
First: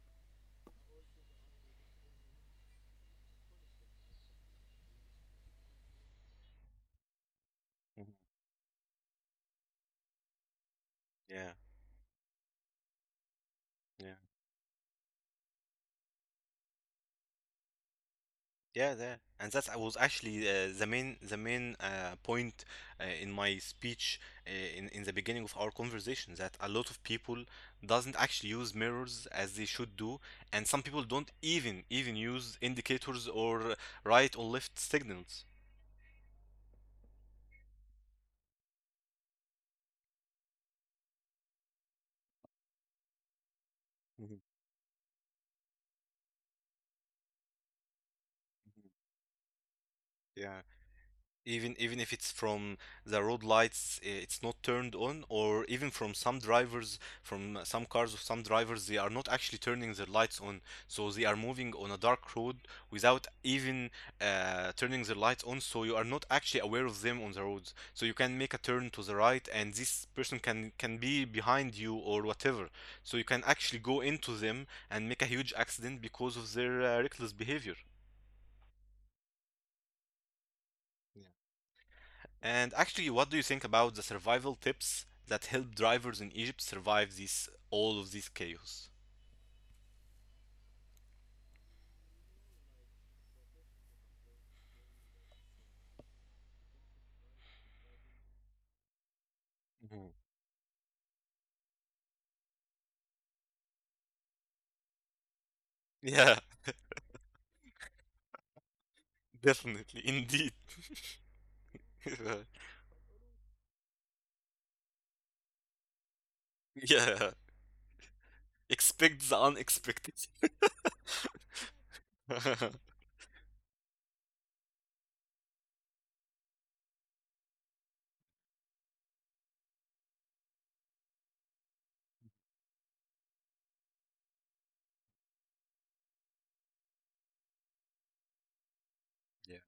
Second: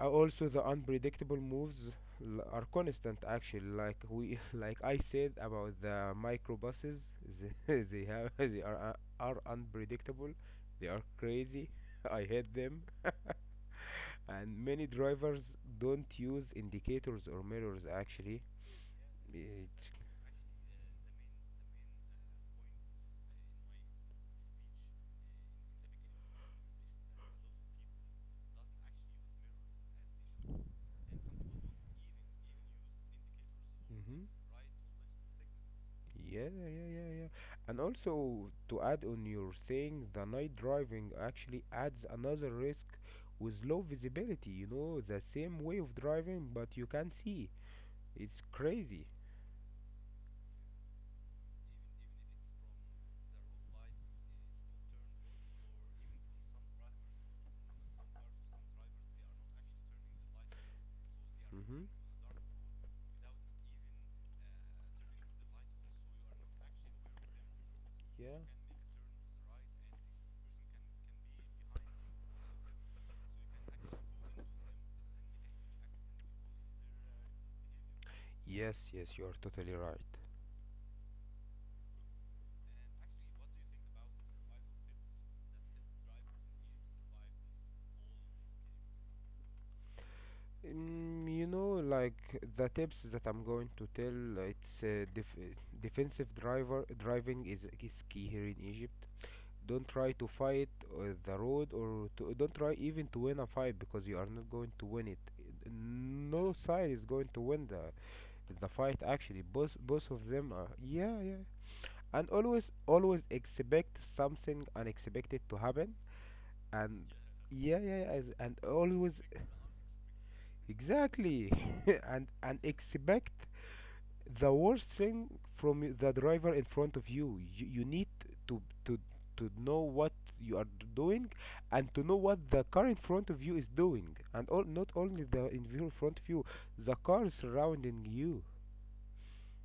uh, also the unpredictable moves l- are constant actually, like we like I said about the microbuses, they, they
Mhm.
have they are uh, are unpredictable. They are
Yeah,
crazy. I hate them.
yeah.
And many drivers don't use indicators or mirrors actually.
Yeah, yeah, and that
It's
was actually uh, the main the main uh, point uh, in my speech uh, in in the beginning of our conversation that a lot of people doesn't actually use mirrors as they should do, and some people don't even even use indicators or
Hmm.
right or left signals.
Yeah, yeah, yeah, yeah, yeah. And also to add on your saying, the night driving actually adds another risk with low
Mhm,
visibility. You know, the same way of driving, but you can't see. It's
mhm.
crazy.
Yeah, even even if it's from the road lights, uh, it's not turned on, or even from some drivers, from uh, some cars of some drivers, they are not actually turning their lights on, so they are moving
Hmm.
on a dark road without even uh, turning their lights on. So you are not actually aware of them on the roads. So you can
Yeah.
make a turn to the right, and this person can can be behind you or whatever. So you can actually go into them and make a huge accident because of their uh, reckless behavior.
Yes, yes, you are totally right.
Yeah. And actually, what do you think about the survival tips that help drivers in Egypt survive this all of this chaos?
Mm, you know, like the tips that I'm going to tell, uh, it's uh, def defensive driver driving is is key here in Egypt. Don't
Mhm.
try to fight uh, the road, or to, don't try even to win a fight because you are not going to win it.
Yeah,
No side is going to win the the fight actually. Both
definitely,
both of
indeed.
them are, yeah, yeah. And always, always expect something unexpected to happen. And
Yeah,
yeah, yeah, yeah, as- and always.
expect the unexpected.
Exactly. and and expect the worst thing from y- the driver in front of you. You, you need to, to, to know what you are d- doing and to know what the car in front of you is doing. And all, not only the in view- front of you, the car surrounding you.
Yeah,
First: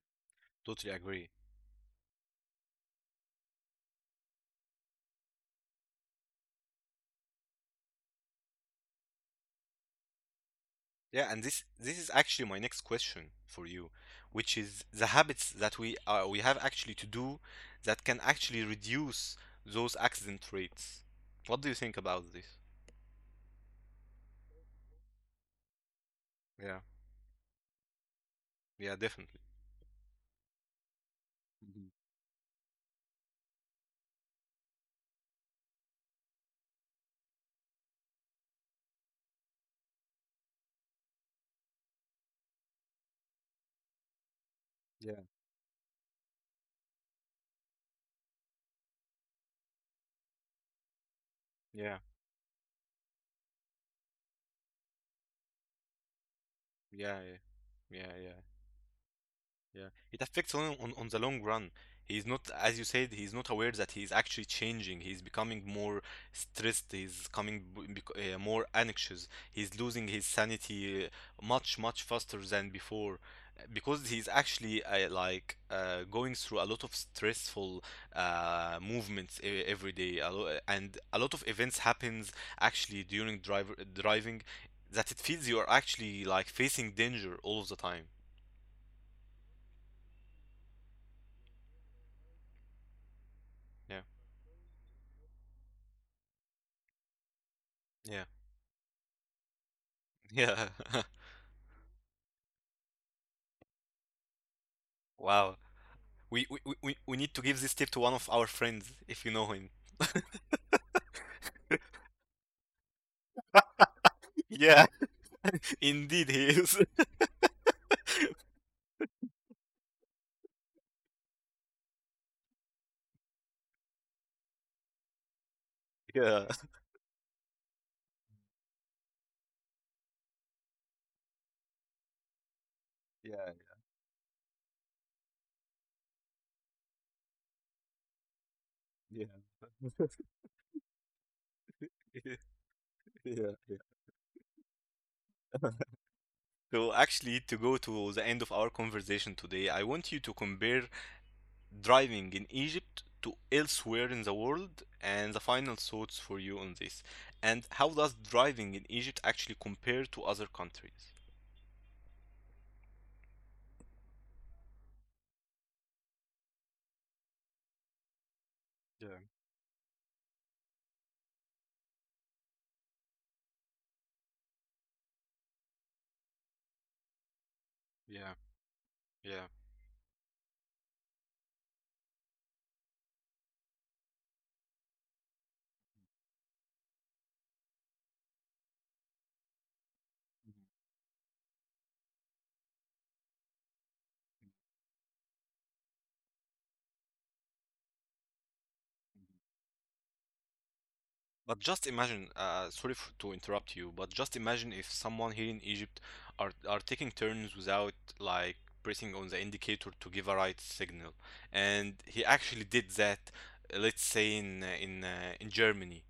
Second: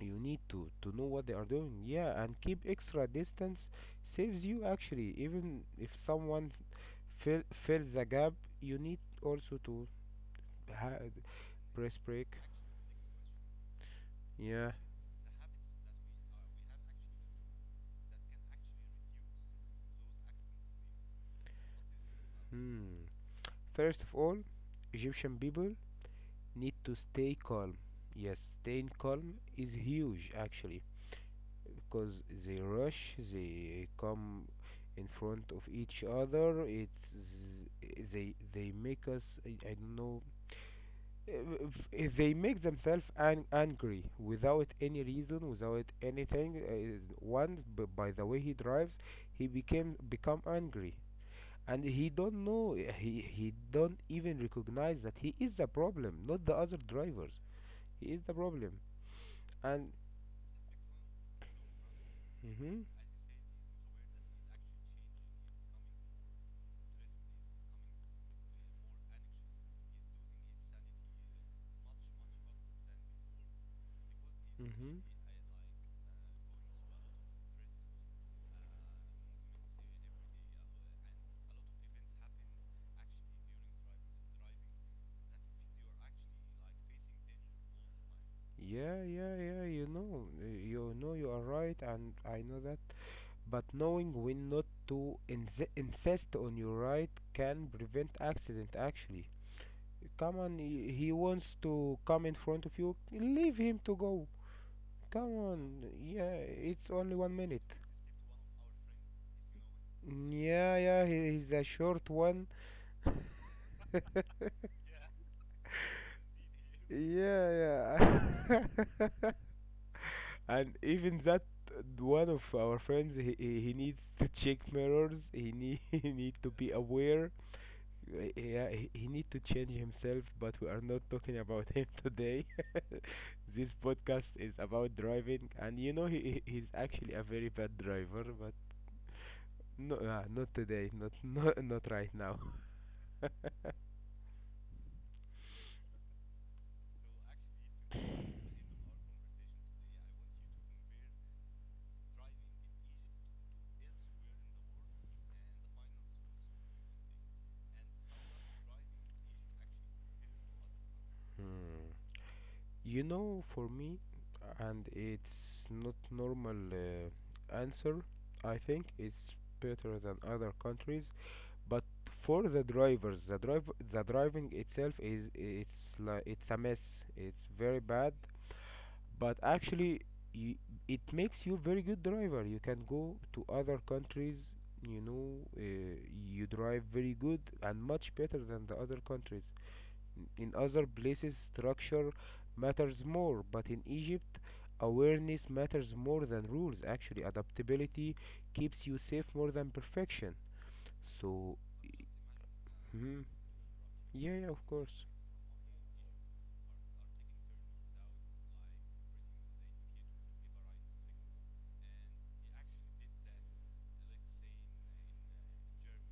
You need to, to
totally
know what
agree.
they are doing. Yeah, and keep extra distance saves you actually. Even if someone fill, fills the gap, you need also to ha-
Yeah, and this
press
this is
brake.
actually my next question for you, which
Yeah.
is the habits that we uh, we have actually to do that can actually reduce those accident rates. What do you think about this?
Hmm. First of all, Egyptian people need
Yeah,
to stay calm. Yes, staying
yeah,
calm
definitely.
is huge actually because they rush, they come in front of each other. It's they they make us, I, I don't know, eh, eh, they make themselves an- angry without any
Yeah,
reason, without anything. Uh, one b- by the way he drives, he became become angry and
yeah.
he don't know, he he don't even recognize that he is the problem, not the other
Yeah,
drivers. He
yeah,
is
yeah,
the
yeah.
problem, and
Yeah, it affects on, on on the long run. He's not,
mhm,
as you said, he's not aware that he's actually changing. He's becoming more stressed. He's coming b- bec- uh, more anxious. He's losing his sanity uh, much, much faster than before uh, because he's actually
mhm,
uh, like uh, going through a lot of stressful uh, movements e- every day. A lo- eh, and a lot of events happens actually during driver driving that it feels you are actually like facing danger all of the time.
yeah, yeah, yeah. You know, uh, you know, you are right and I know that, but knowing when not to insi- insist on your right can prevent
Yeah.
accident actually. Come on,
Yeah.
he he wants to come in front of you, leave him to go, come
Wow.
on, yeah.
We, we we
It's
we
only
we
one
need to give
minute
this tip to one of our friends if you know him.
Yeah, yeah, he, he's a short one.
Yeah, indeed, he is.
Yeah, yeah. And even that, one of our friends, he, he he needs to check mirrors. He need he need
Yeah,
to be aware. Uh, Yeah, he, he need to change himself. But we are not talking about him today.
yeah,
This podcast is about driving, and you know he he- he's actually a very bad driver. But
yeah,
no, uh, not today. Not not not right now.
yeah, yeah. So actually, to go to the end of our conversation today, I want you to compare driving in Egypt to elsewhere in the world and the final thoughts for you on this. And how does driving in Egypt actually compare to other countries?
Hmm. You know, for me, and it's not normal uh, answer. I think
Yeah,
it's better than other countries, but for the drivers, the drive, the driving itself is, it's like, it's a mess. It's very bad,
yeah,
but
yeah.
actually, you, it makes you very good driver. You can go to other countries. You know, uh, you drive very good and much better than the other countries. In other places, structure matters more, but in Egypt, awareness matters more than rules. Actually, adaptability keeps you safe more than perfection. So,
But just imagine, uh, sorry for,
mhm,
to interrupt you, but
yeah,
just
yeah, of
imagine if
course.
someone here in Egypt are are taking turns without like pressing on the indicator to give a right signal, and he actually did that. uh, Let's say in uh, in uh, in Germany,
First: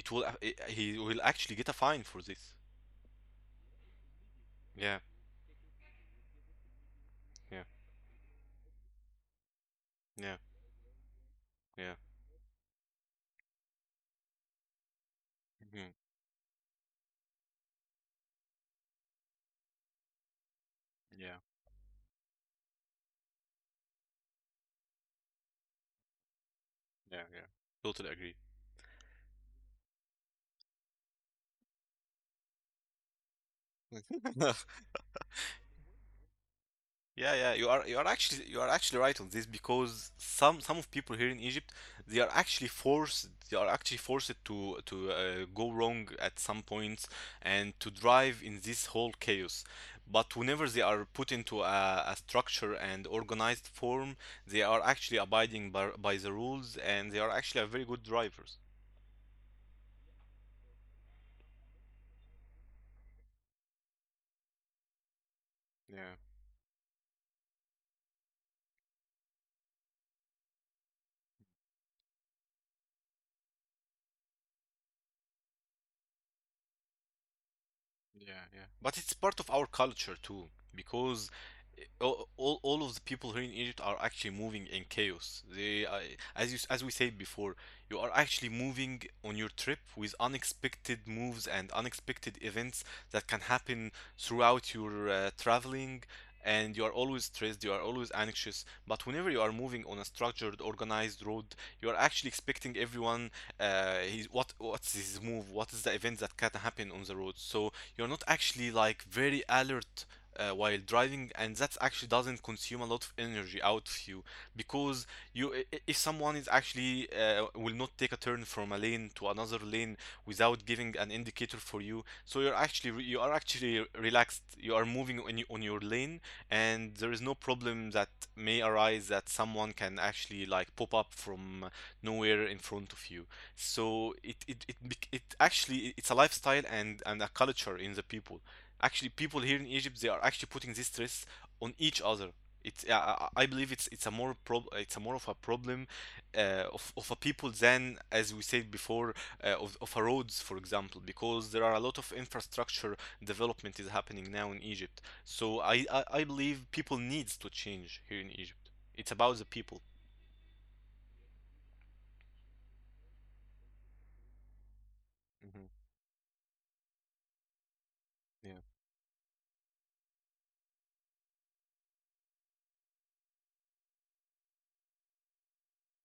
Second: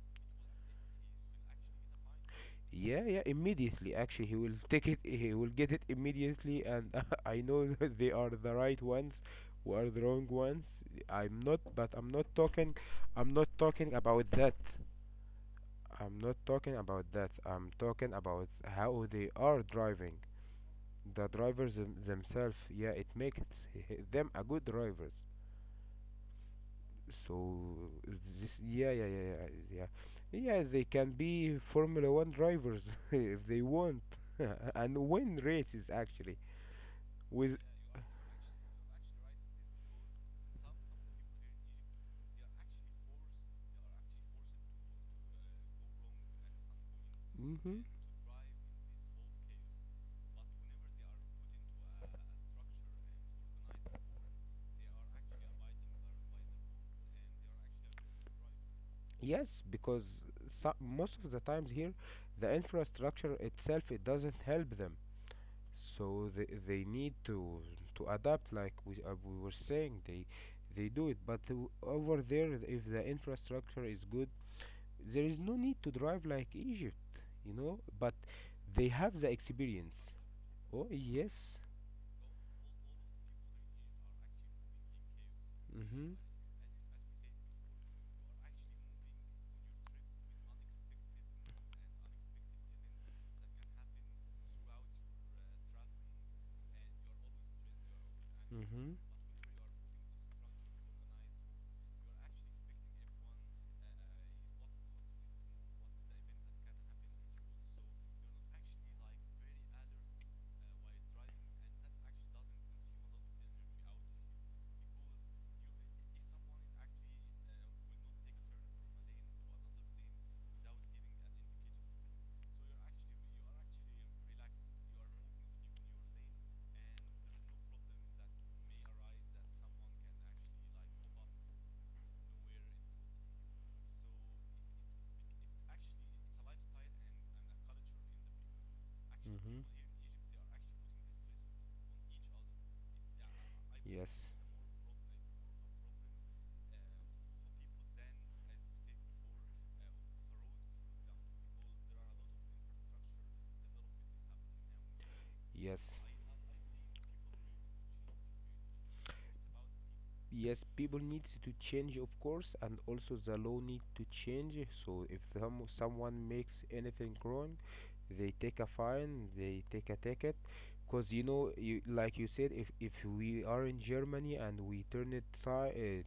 it will a- I- he will actually get a fine for this.
Yeah, yeah, immediately. Actually, he will take
Yeah,
it, he will get it immediately, and I
yeah,
know that they are the right ones, who are the wrong
yeah,
ones. I'm not, but
yeah,
I'm not talking, I'm not talking about that.
mhm,
I'm not talking about that. I'm talking about how they are driving. The
yeah,
drivers them- themselves, yeah, it makes h- them a good drivers,
yeah, yeah.
so
Totally agree.
this, yeah, yeah, yeah, yeah, yeah. Yeah, they can be formula one drivers if they want and win races actually
Yeah, yeah,
with.
you are you are actually you are actually right on this because some some of people here in Egypt they are actually forced they are actually forced to to uh, go wrong at some points and to
Hmm.
drive in this whole chaos. But whenever they are put into a, a structure and organized form, they are actually abiding by, by the rules and they are actually a very good drivers.
Yes, because so, most of the times here, the infrastructure itself, it doesn't help them,
Yeah.
so they, they need to to adapt, like we, uh, we were saying. they they do it but w- over there, if the infrastructure is good, there is no need to drive like Egypt, you know, but
Yeah, yeah. But
they
it's
have the
part of our culture
experience.
too,
Oh,
because
yes.
i- all, all, all of the people here in Egypt are actually moving in chaos. They, uh,
Mm-hmm.
as you, s- as we said before, you are actually moving on your trip with unexpected moves and unexpected events that can happen throughout your uh, traveling, and you are always stressed, you are always anxious.
Mm-hmm.
But whenever you are moving on a structured, organized road, you are actually expecting everyone, uh, his, what, what's his move, what is the event that can happen on the road. So you're not actually like very alert uh, while driving, and that actually doesn't consume a lot of energy out of you because you i- if someone is actually uh, will not take a turn from a lane to another lane without giving an indicator for you, so you're actually re- you are actually relaxed. You are moving on y- on your lane, and there is no problem that may arise that someone can actually like pop up from nowhere in front of you. So it it it bec- it actually it's a lifestyle and and a culture in the people. Actually, people
Mm-hmm.
here in Egypt they are actually putting this stress on each other. It's yeah, I, I I believe it's it's a
Yes.
more prob it's a more of a problem uh, of of a people than as we said before uh, of of a roads for example because there are a lot of infrastructure development is happening now in Egypt. So
Yes.
I I, I believe people needs to change here in Egypt. It's about the people.
Yes, people needs to change, of course, and also the law need to change. So if some,
Hmm.
someone makes anything wrong, they take a
Yeah,
fine, they take a ticket. Because you know, you like you said, if, if we are in Germany and we turn it si-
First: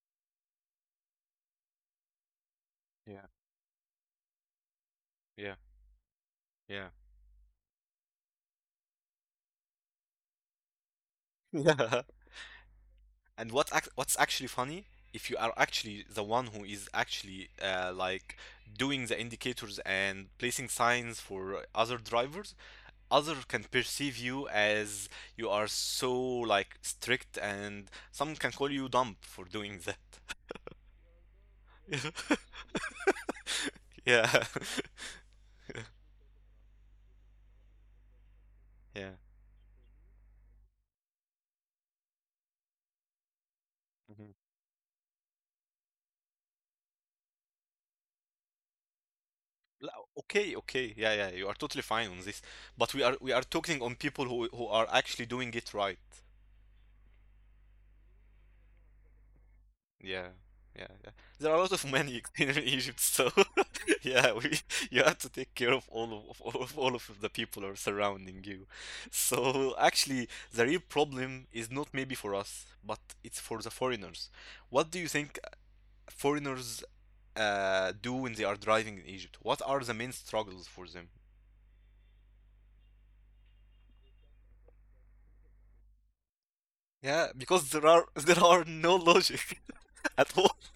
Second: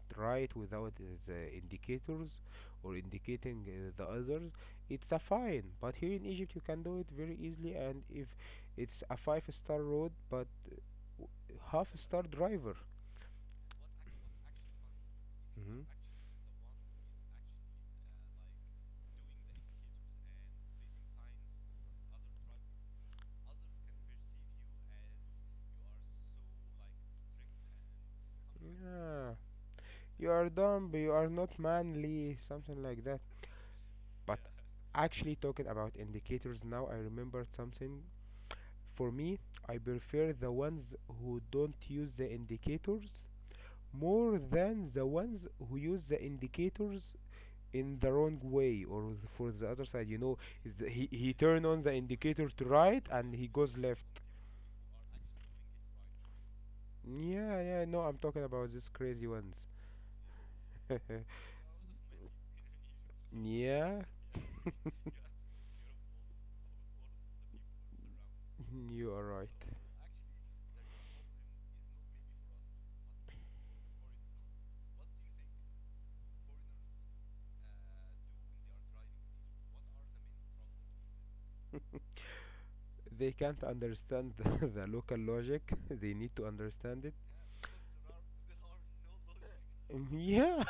uh, right without uh, the indicators or
yeah,
indicating uh, the others, it's a fine. But here in Egypt you can
yeah,
do it very easily. And if it's a five star road but w- half
yeah.
star driver.
And what ac- what's actually funny, if you are
Hmm.
actually the one who is actually uh, like doing the indicators and placing signs for other drivers, other can perceive you as you are so like strict, and some can call you dumb
Yeah,
for doing that.
you are dumb, you are not manly, something like that. But
Yeah,
actually, talking about indicators now, I remembered something.
yeah.
For me, I prefer the ones who don't use the indicators
Mhm.
more than the ones who use the indicators in the wrong way or th- for the other
La-
side. You know,
Okay, okay,
th-
yeah,
he
yeah.
he
You are
turn
totally
on the
fine on this,
indicator to
but we
right
are we
and
are
he
talking
goes
on people
left.
who who are actually doing it right.
Yeah, yeah, no, I'm talking about these crazy ones.
Yeah, yeah, yeah. There are a lot of men in in Egypt, so.
Yeah,
Yeah, we, you have to take care of all of, of all of all of the people who are surrounding you.
you are right.
So actually, the real problem is not maybe for us, but it's for the foreigners. What do you think foreigners uh, do when they are driving in Egypt? What are the main struggles for them?
They can't understand the local logic. They need to understand it.
Yeah, because there are there are no logic
Mm,
at all.
yeah,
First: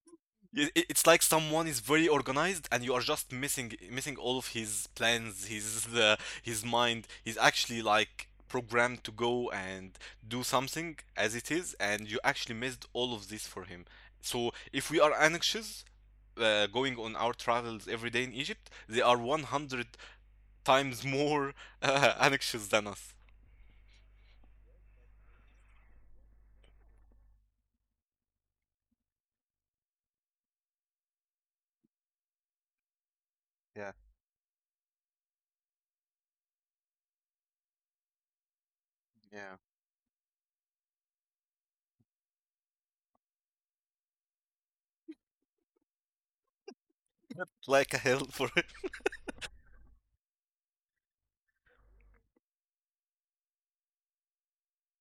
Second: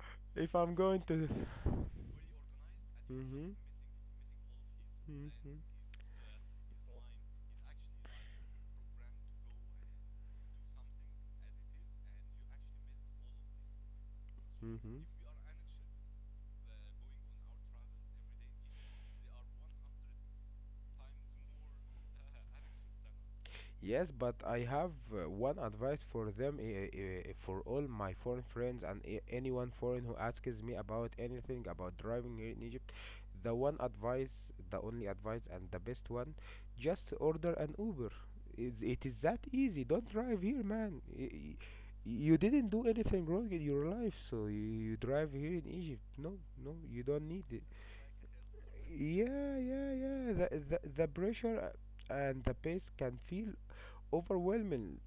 if
Y-
I'm
i-
going
It's like
to.
someone is very organized, and you are just
Hmm.
missing missing all of his plans,
Hmm.
his uh, his mind. He's actually like programmed to go and do something as it is, and you actually missed all of this for him. So if we
Hmm.
are anxious, uh, going on our travels every day in Egypt, they are one hundred times more uh, anxious than us.
Yes, but I have uh, one advice for them, i- i- for all my foreign friends and a- anyone foreign who asks me about anything about driving here in Egypt. The one
Yeah,
advice, the only advice, and the best one, just order an Uber. It's, it is that
yeah,
easy. Don't drive here, man. Y- y- You didn't do anything wrong in your life, so you, you drive here in Egypt. No, no, you don't need it.
like a hell for it.
Yeah, yeah, yeah. The, the, the pressure uh, and the pace can feel overwhelming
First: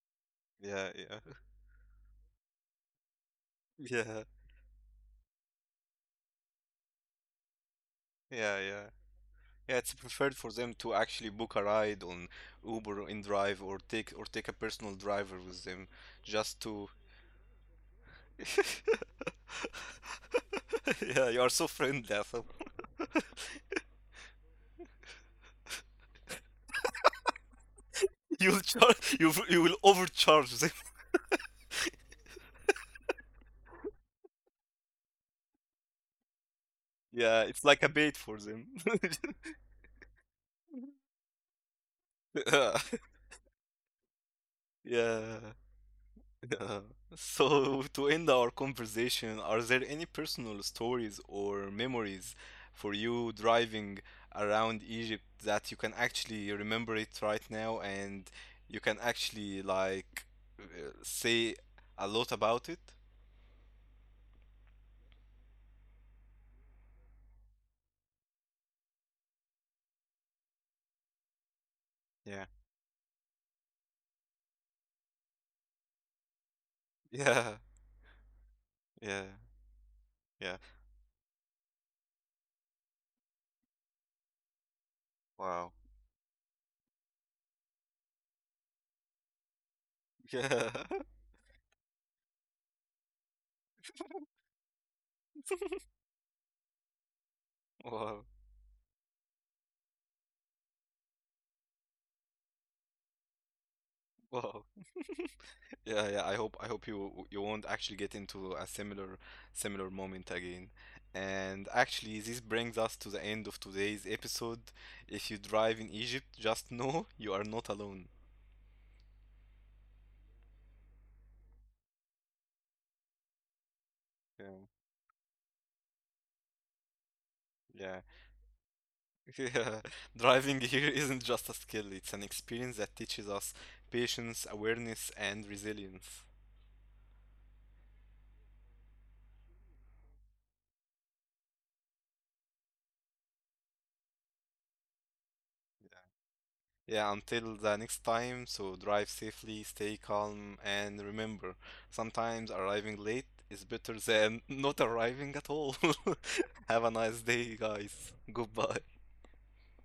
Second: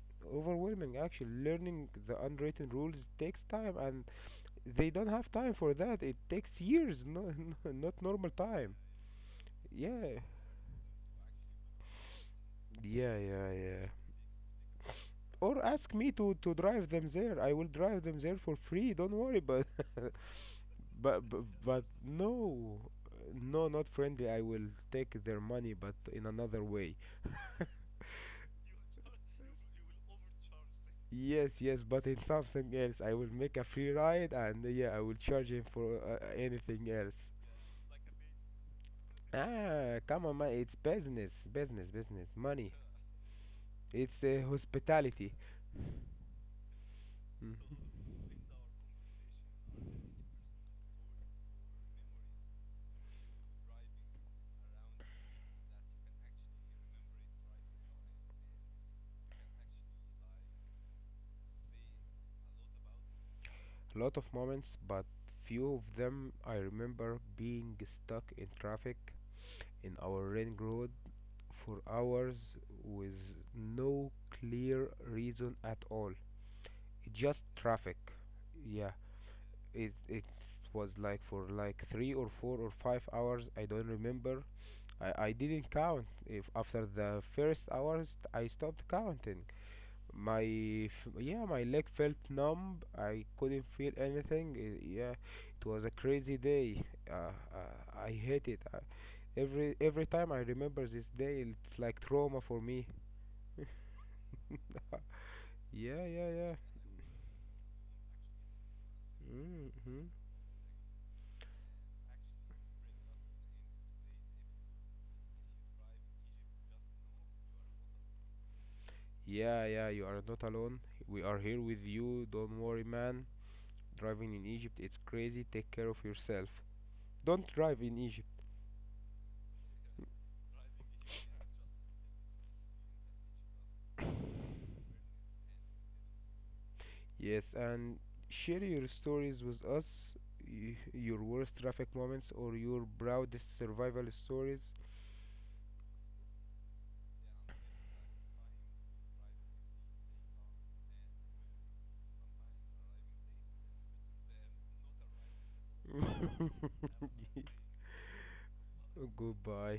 Yeah,
overwhelming. Actually,
yeah,
learning the unwritten rules takes time, and
yeah.
they don't have time for that. It takes years, no, not normal
Yeah,
time.
yeah. Yeah, it's
Yeah,
preferred for them to actually book a ride on Uber or
yeah, yeah,
InDrive or
yeah.
take or take a personal driver
Or
with them
ask me to to
just
drive
to
them there, I will drive them there for free, don't worry. But but
Yeah, you
but,
are so
but
friendly, Atham.
no. No, not friendly, I will take their money but in another way.
You'll charge you you will overcharge them.
Yes, yes, but in something else, I will make a free ride and, uh, yeah, I will charge him for uh, anything else.
Yeah, it's like a bait for them.
Ah, come on, man. It's business, business, business. Money.
Yeah.
It's uh, hospitality.
Yeah. Yeah.
Mhm.
So, to end our conversation, are there any personal stories or memories for you driving around Egypt that you can actually remember it right now and you can actually like uh, say a lot about it?
A lot of moments, but few of them I remember being stuck in traffic in our ring road for
Yeah.
hours with no clear reason at all. Just traffic. Yeah,
Yeah, yeah,
it it
yeah.
was like for like three or four or five hours. I don't remember, I, I didn't
Wow.
count. If after the first hours, I stopped counting. My
Yeah.
f- yeah, my leg felt numb. I couldn't feel anything. I- Yeah, it was a crazy day. Uh, uh, I
Wow,
hate it. Uh, every every time I remember this day, it's like trauma for me.
wow.
Yeah,
Yeah, yeah.
yeah,
I
yeah.
hope I hope you you won't actually get into a similar similar
Mm-hmm.
moment again. And actually, this brings us to the end of today's episode. If you drive in Egypt, just know you are not alone.
Yeah, yeah, you are not alone. We are here with you. Don't worry, man. Driving in
Yeah,
Egypt, it's crazy. Take care of yourself. Don't drive in
yeah.
Egypt.
Yeah. Driving here isn't just a skill, it's an experience that teaches us patience, awareness, and resilience.
Yes, and share your stories with us, y- your worst traffic moments or your proudest survival stories.
Yeah, until the next time, so drive safely, stay calm, and remember, sometimes arriving late is better than not arriving at all. Have a nice day, guys. Goodbye.
Goodbye.